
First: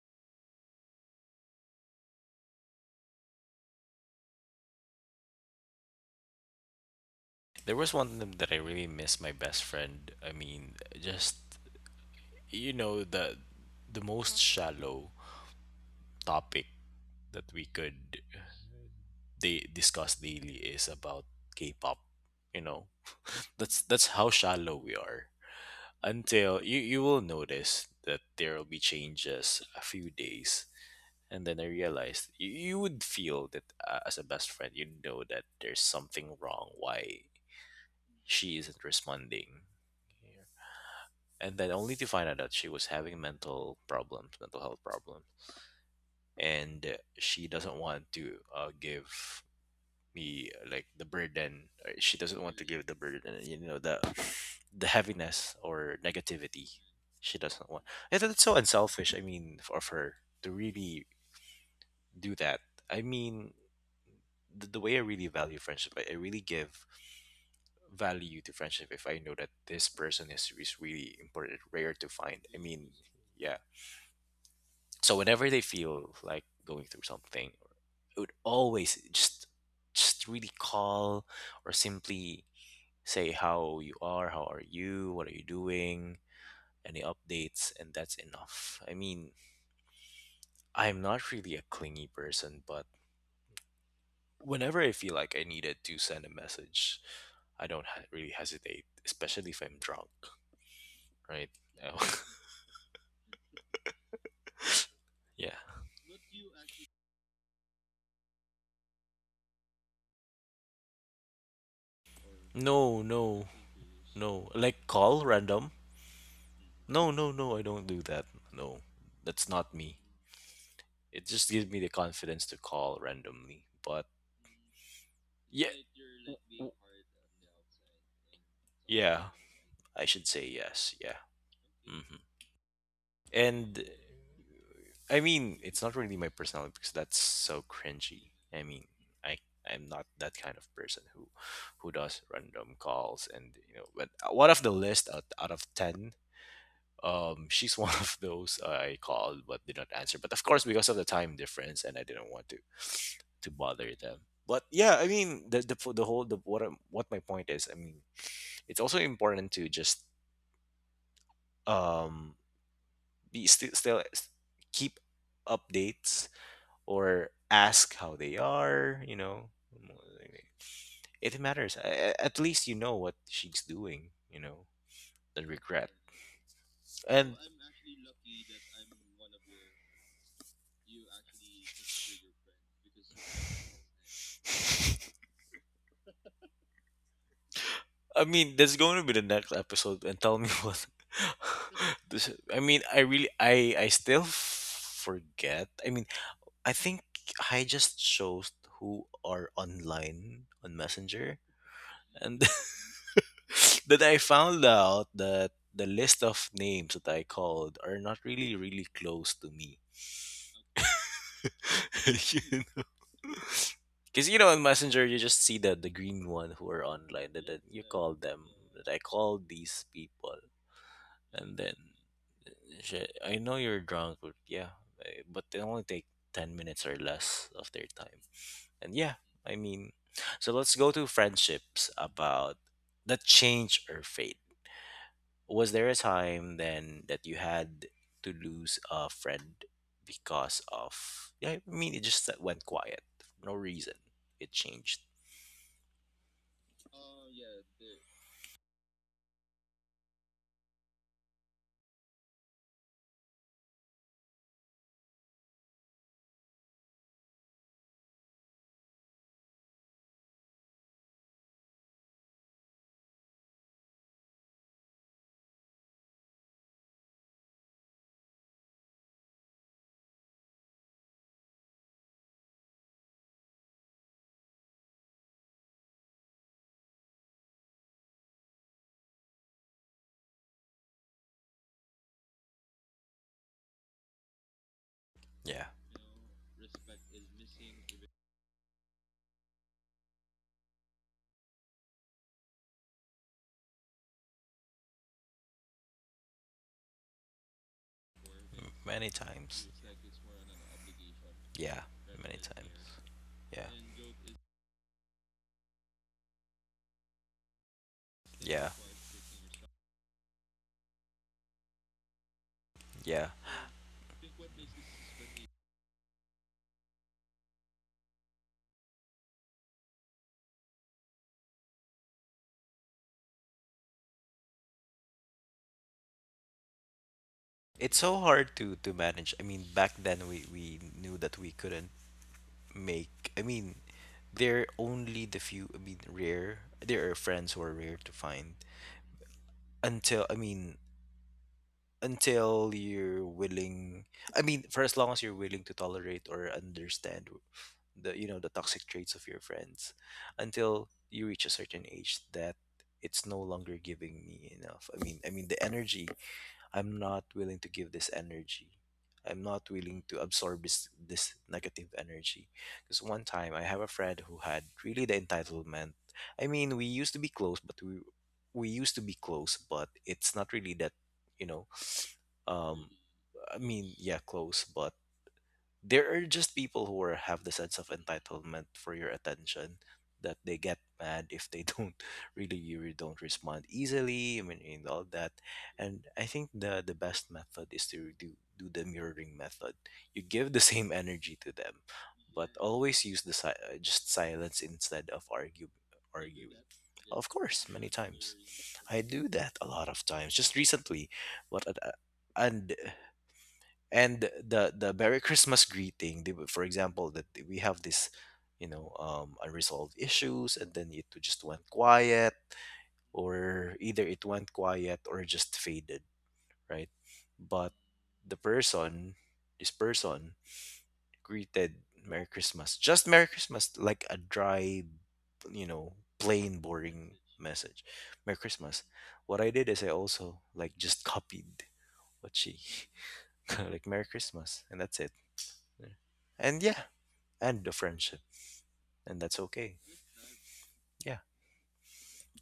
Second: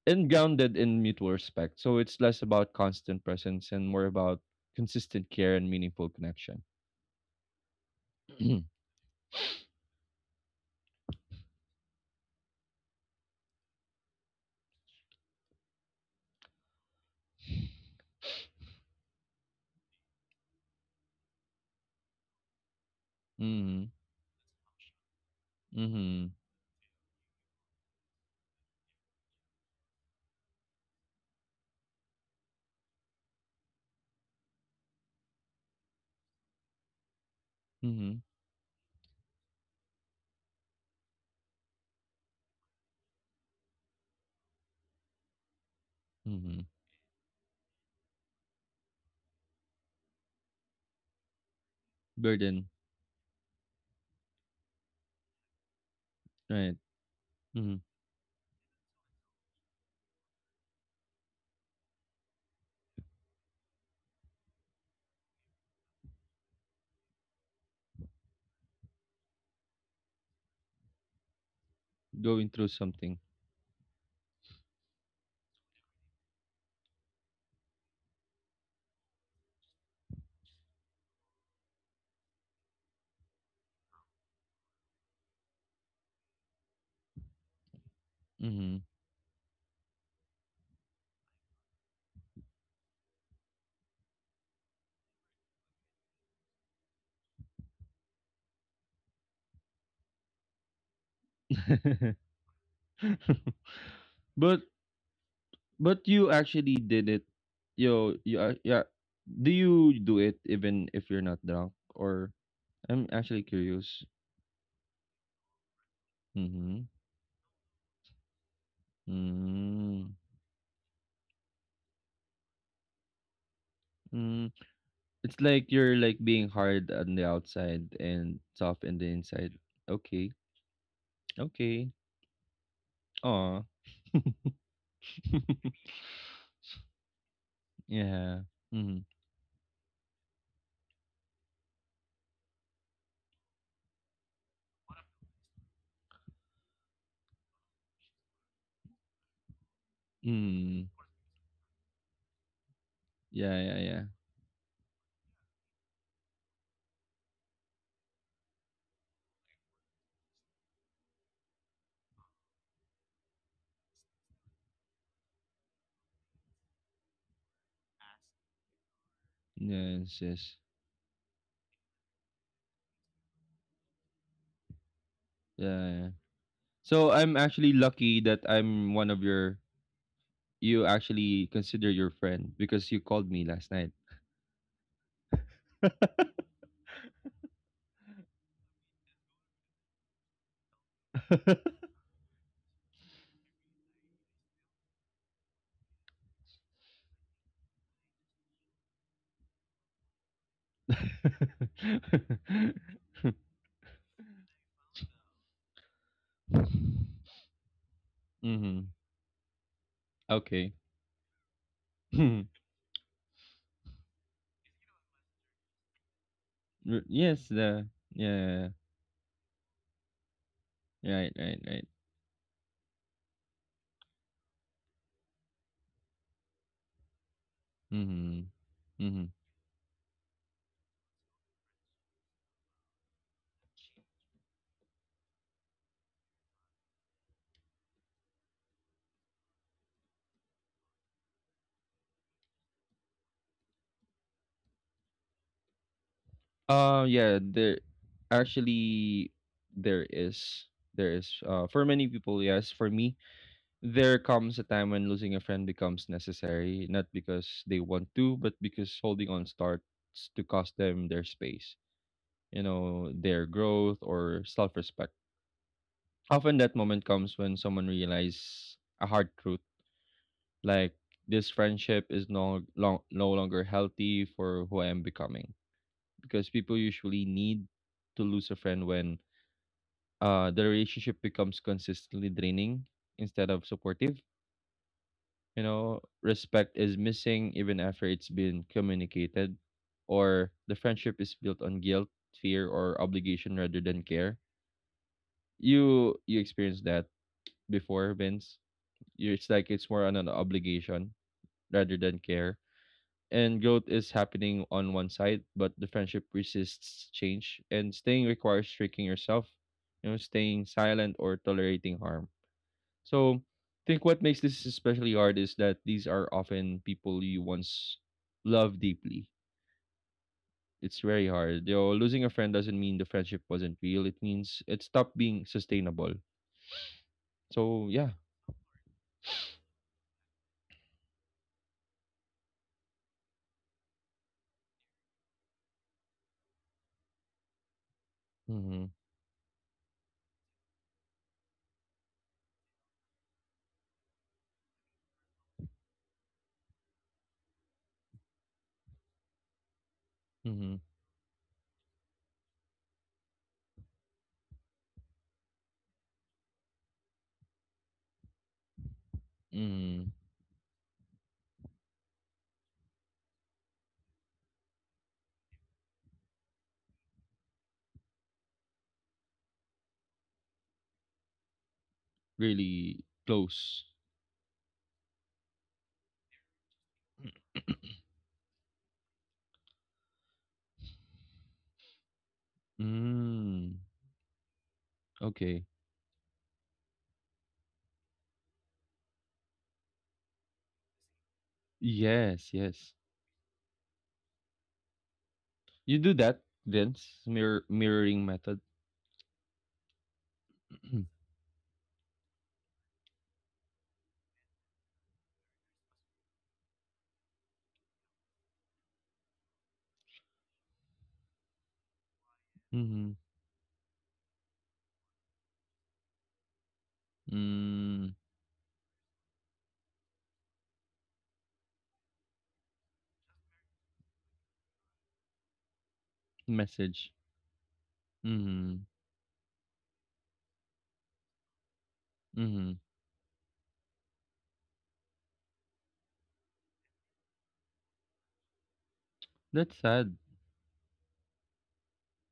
grounded in mutual respect. So it's less about constant presence and more about consistent care and meaningful connection.
There was one time that I really miss my best friend. I mean, just you know the most shallow topic that we could they discuss daily is about K-pop. You know, that's
Mm-hmm.
how shallow we are.
Mm-hmm.
Until you will notice that there will be changes a few days, and then I realized you would feel that as a best friend, you know that there's something wrong. Why
Mm-hmm.
she isn't responding. Yeah. And then only to find out that she was having mental problems, mental health problems.
Mm-hmm.
And she doesn't want to give me like the burden. She doesn't want to
Burden.
give the burden, you know, the heaviness or negativity.
Right.
She doesn't
Mm-hmm.
want. I thought it's so unselfish. I mean, of her to really do that. I mean, the way I really value friendship, I really give value to friendship if I know that this person is really important, rare to find.
Going
I
through
mean,
something.
yeah. So whenever they feel like going through something, it would always just really call or simply say how you are, how are you, what are you doing, any updates, and that's enough.
Mm-hmm.
I mean, I'm not really a clingy person, but whenever I feel like I needed to send a message, I don't ha- really hesitate, especially if I'm drunk, right?
but
Yeah.
but you actually did it. Yo, yeah, yeah. Do you do it even if you're not drunk? Or
No,
I'm actually
no,
curious.
no. Like call random.
Mm-hmm.
No, no, no. I don't do that. No, that's not me.
Mm-hmm.
It just gives me the confidence to call randomly. But
Mm-hmm. It's like
yeah,
you're like being
w-
hard on the outside and soft in the
yeah.
inside.
I should
Okay.
say yes. Yeah.
Okay.
Hmm.
Aw.
And I mean, it's not really my personality because that's so cringy.
Yeah.
I mean,
Mm.
I I'm not that kind of person who does random calls and you know. But out of the list out of ten she's one of those I called but did not answer, but of course
Mm.
because of the time difference and I didn't want to to
Yeah, yeah,
bother
yeah.
them. But yeah, I mean the whole the what what my point is, I mean, it's also important to just um be keep updates or ask how they are, you know.
Yes, yes.
It matters. At least you know what she's doing, you know, the
Yeah,
regret.
yeah. So I'm
And
actually lucky that I'm one of your, you actually consider your friend because you called me last night.
I mean, that's going to be the next episode, and tell me what. This, I mean, I really, I still forget. I mean, I think I just chose who are online on Messenger, and that I found out that the list of names that I called are not really,
Mm-hmm.
really close to me.
Okay.
You. Because you know, on Messenger, you just see the green one who are online, and
Yes,
then you
the
call them.
yeah,
That I called these people,
yeah, yeah. Right,
and
right,
then
right.
she, I know you're drunk, but yeah, eh, but they only take 10 minutes or less of their time.
Mm-hmm.
And yeah,
Mm-hmm.
I mean, so let's go to friendships about that change or fade. Was there a time then that you had to lose a friend because of, yeah, I mean, it just that went quiet for no reason. It changed.
Yeah, actually there is, there is, for many people, yes, for me, there comes a time when losing a friend becomes necessary, not because they want to, but because holding on starts to cost them their space, you know, their growth or self-respect. Often that moment comes when someone realizes a hard truth, like this friendship is no longer healthy for who I am becoming, because people usually need to lose a friend when the relationship becomes consistently draining instead of supportive.
Yeah,
You know, respect is missing even after it's been communicated, or the friendship is built on guilt, fear, or obligation rather than care. You experienced that before, Vince.
many
You, it's
times.
like it's more on an obligation
Yeah,
rather than
many
care.
times.
And
Yeah,
growth is happening on one side, but the friendship resists change, and staying
yeah,
requires tricking yourself, you know, staying silent or tolerating harm.
yeah.
So, I think what makes this especially hard is that these are often people you once loved deeply. It's very hard. You know, losing a friend doesn't mean the friendship wasn't real. It means it stopped being sustainable. So
It's so
yeah.
hard to manage. I mean, back then we knew that we couldn't make. I mean, they're only the few. I mean, rare. There are friends who are rare to find.
Mm-hmm.
Until I mean, until you're willing. I mean, for as long as you're willing to tolerate or understand the you know the toxic traits of your friends,
Mm-hmm.
until you reach a certain age that it's no longer giving me enough. I mean the energy I'm not willing to give this energy. I'm not willing
Mm.
to absorb this negative energy. Because one time I have a friend who had really the entitlement. I mean, we used to be close, but we used to be close, but it's not really that, you know. Um,
Really
I
close.
mean, yeah, close, but there are just people who are, have the sense of entitlement for your attention, that they get mad if they don't don't respond
Mm.
easily, I mean, and all that.
Okay.
And I think the best method is to do the mirroring method. You give the same energy to them, but
Yes. Yes.
always use just silence instead of argue
You do that,
arguing. Of
Vince.
course, many
Mirroring
times
method.
I do that a lot of times just recently. What, and and the merry christmas greeting they, would- for example that we have this you know unresolved issues and then it just went quiet,
Mm-hmm.
or either it went quiet or just faded, right? But
Mm.
the person, this person greeted merry christmas, just merry christmas, like a dry, you know, plain boring
Message.
message, merry christmas.
Mm-hmm.
What I did is I also like just copied what she
Mm-hmm.
like merry christmas, and that's it. And yeah, and the friendship, and that's okay.
That's sad.
Yeah,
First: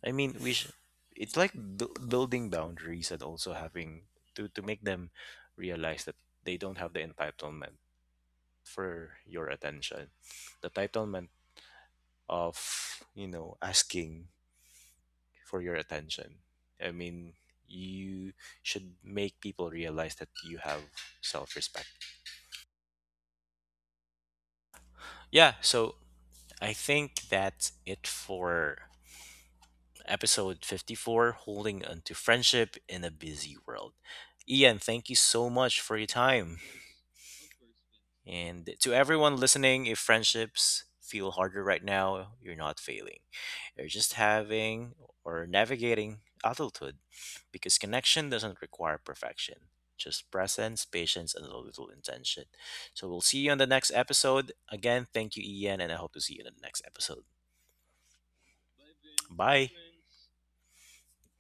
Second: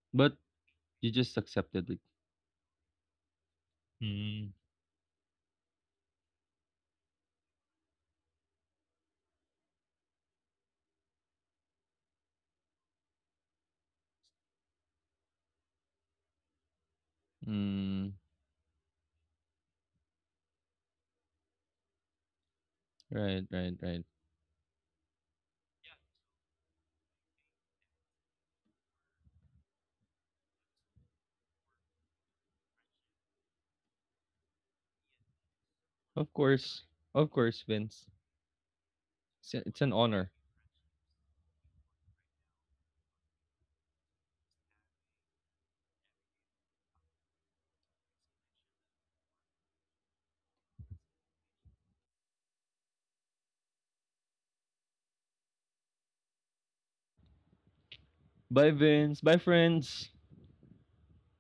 I mean,
But
we should,
you just
it's like
accepted it.
building boundaries and also having
Mm.
to make them realize that they don't have the entitlement for your attention, the entitlement of you know asking for your attention, I mean,
Mm,
you should make people realize that you have self-respect.
right, right, right.
Yeah, so I think that's it for episode 54 Holding Onto Friendship in a Busy World. Ian, thank you so much for your
Of
time.
course. Of course, Vince.
And to everyone
It's, it's
listening,
an
if
honor.
friendships feel harder right now, you're not failing. You're just having or navigating adulthood because connection doesn't require perfection, just presence, patience, and a little intention. So we'll see you on the next episode. Again, thank you, Ian, and I hope to see you in the next episode.
Bye, Vince. Bye,
Bye.
friends.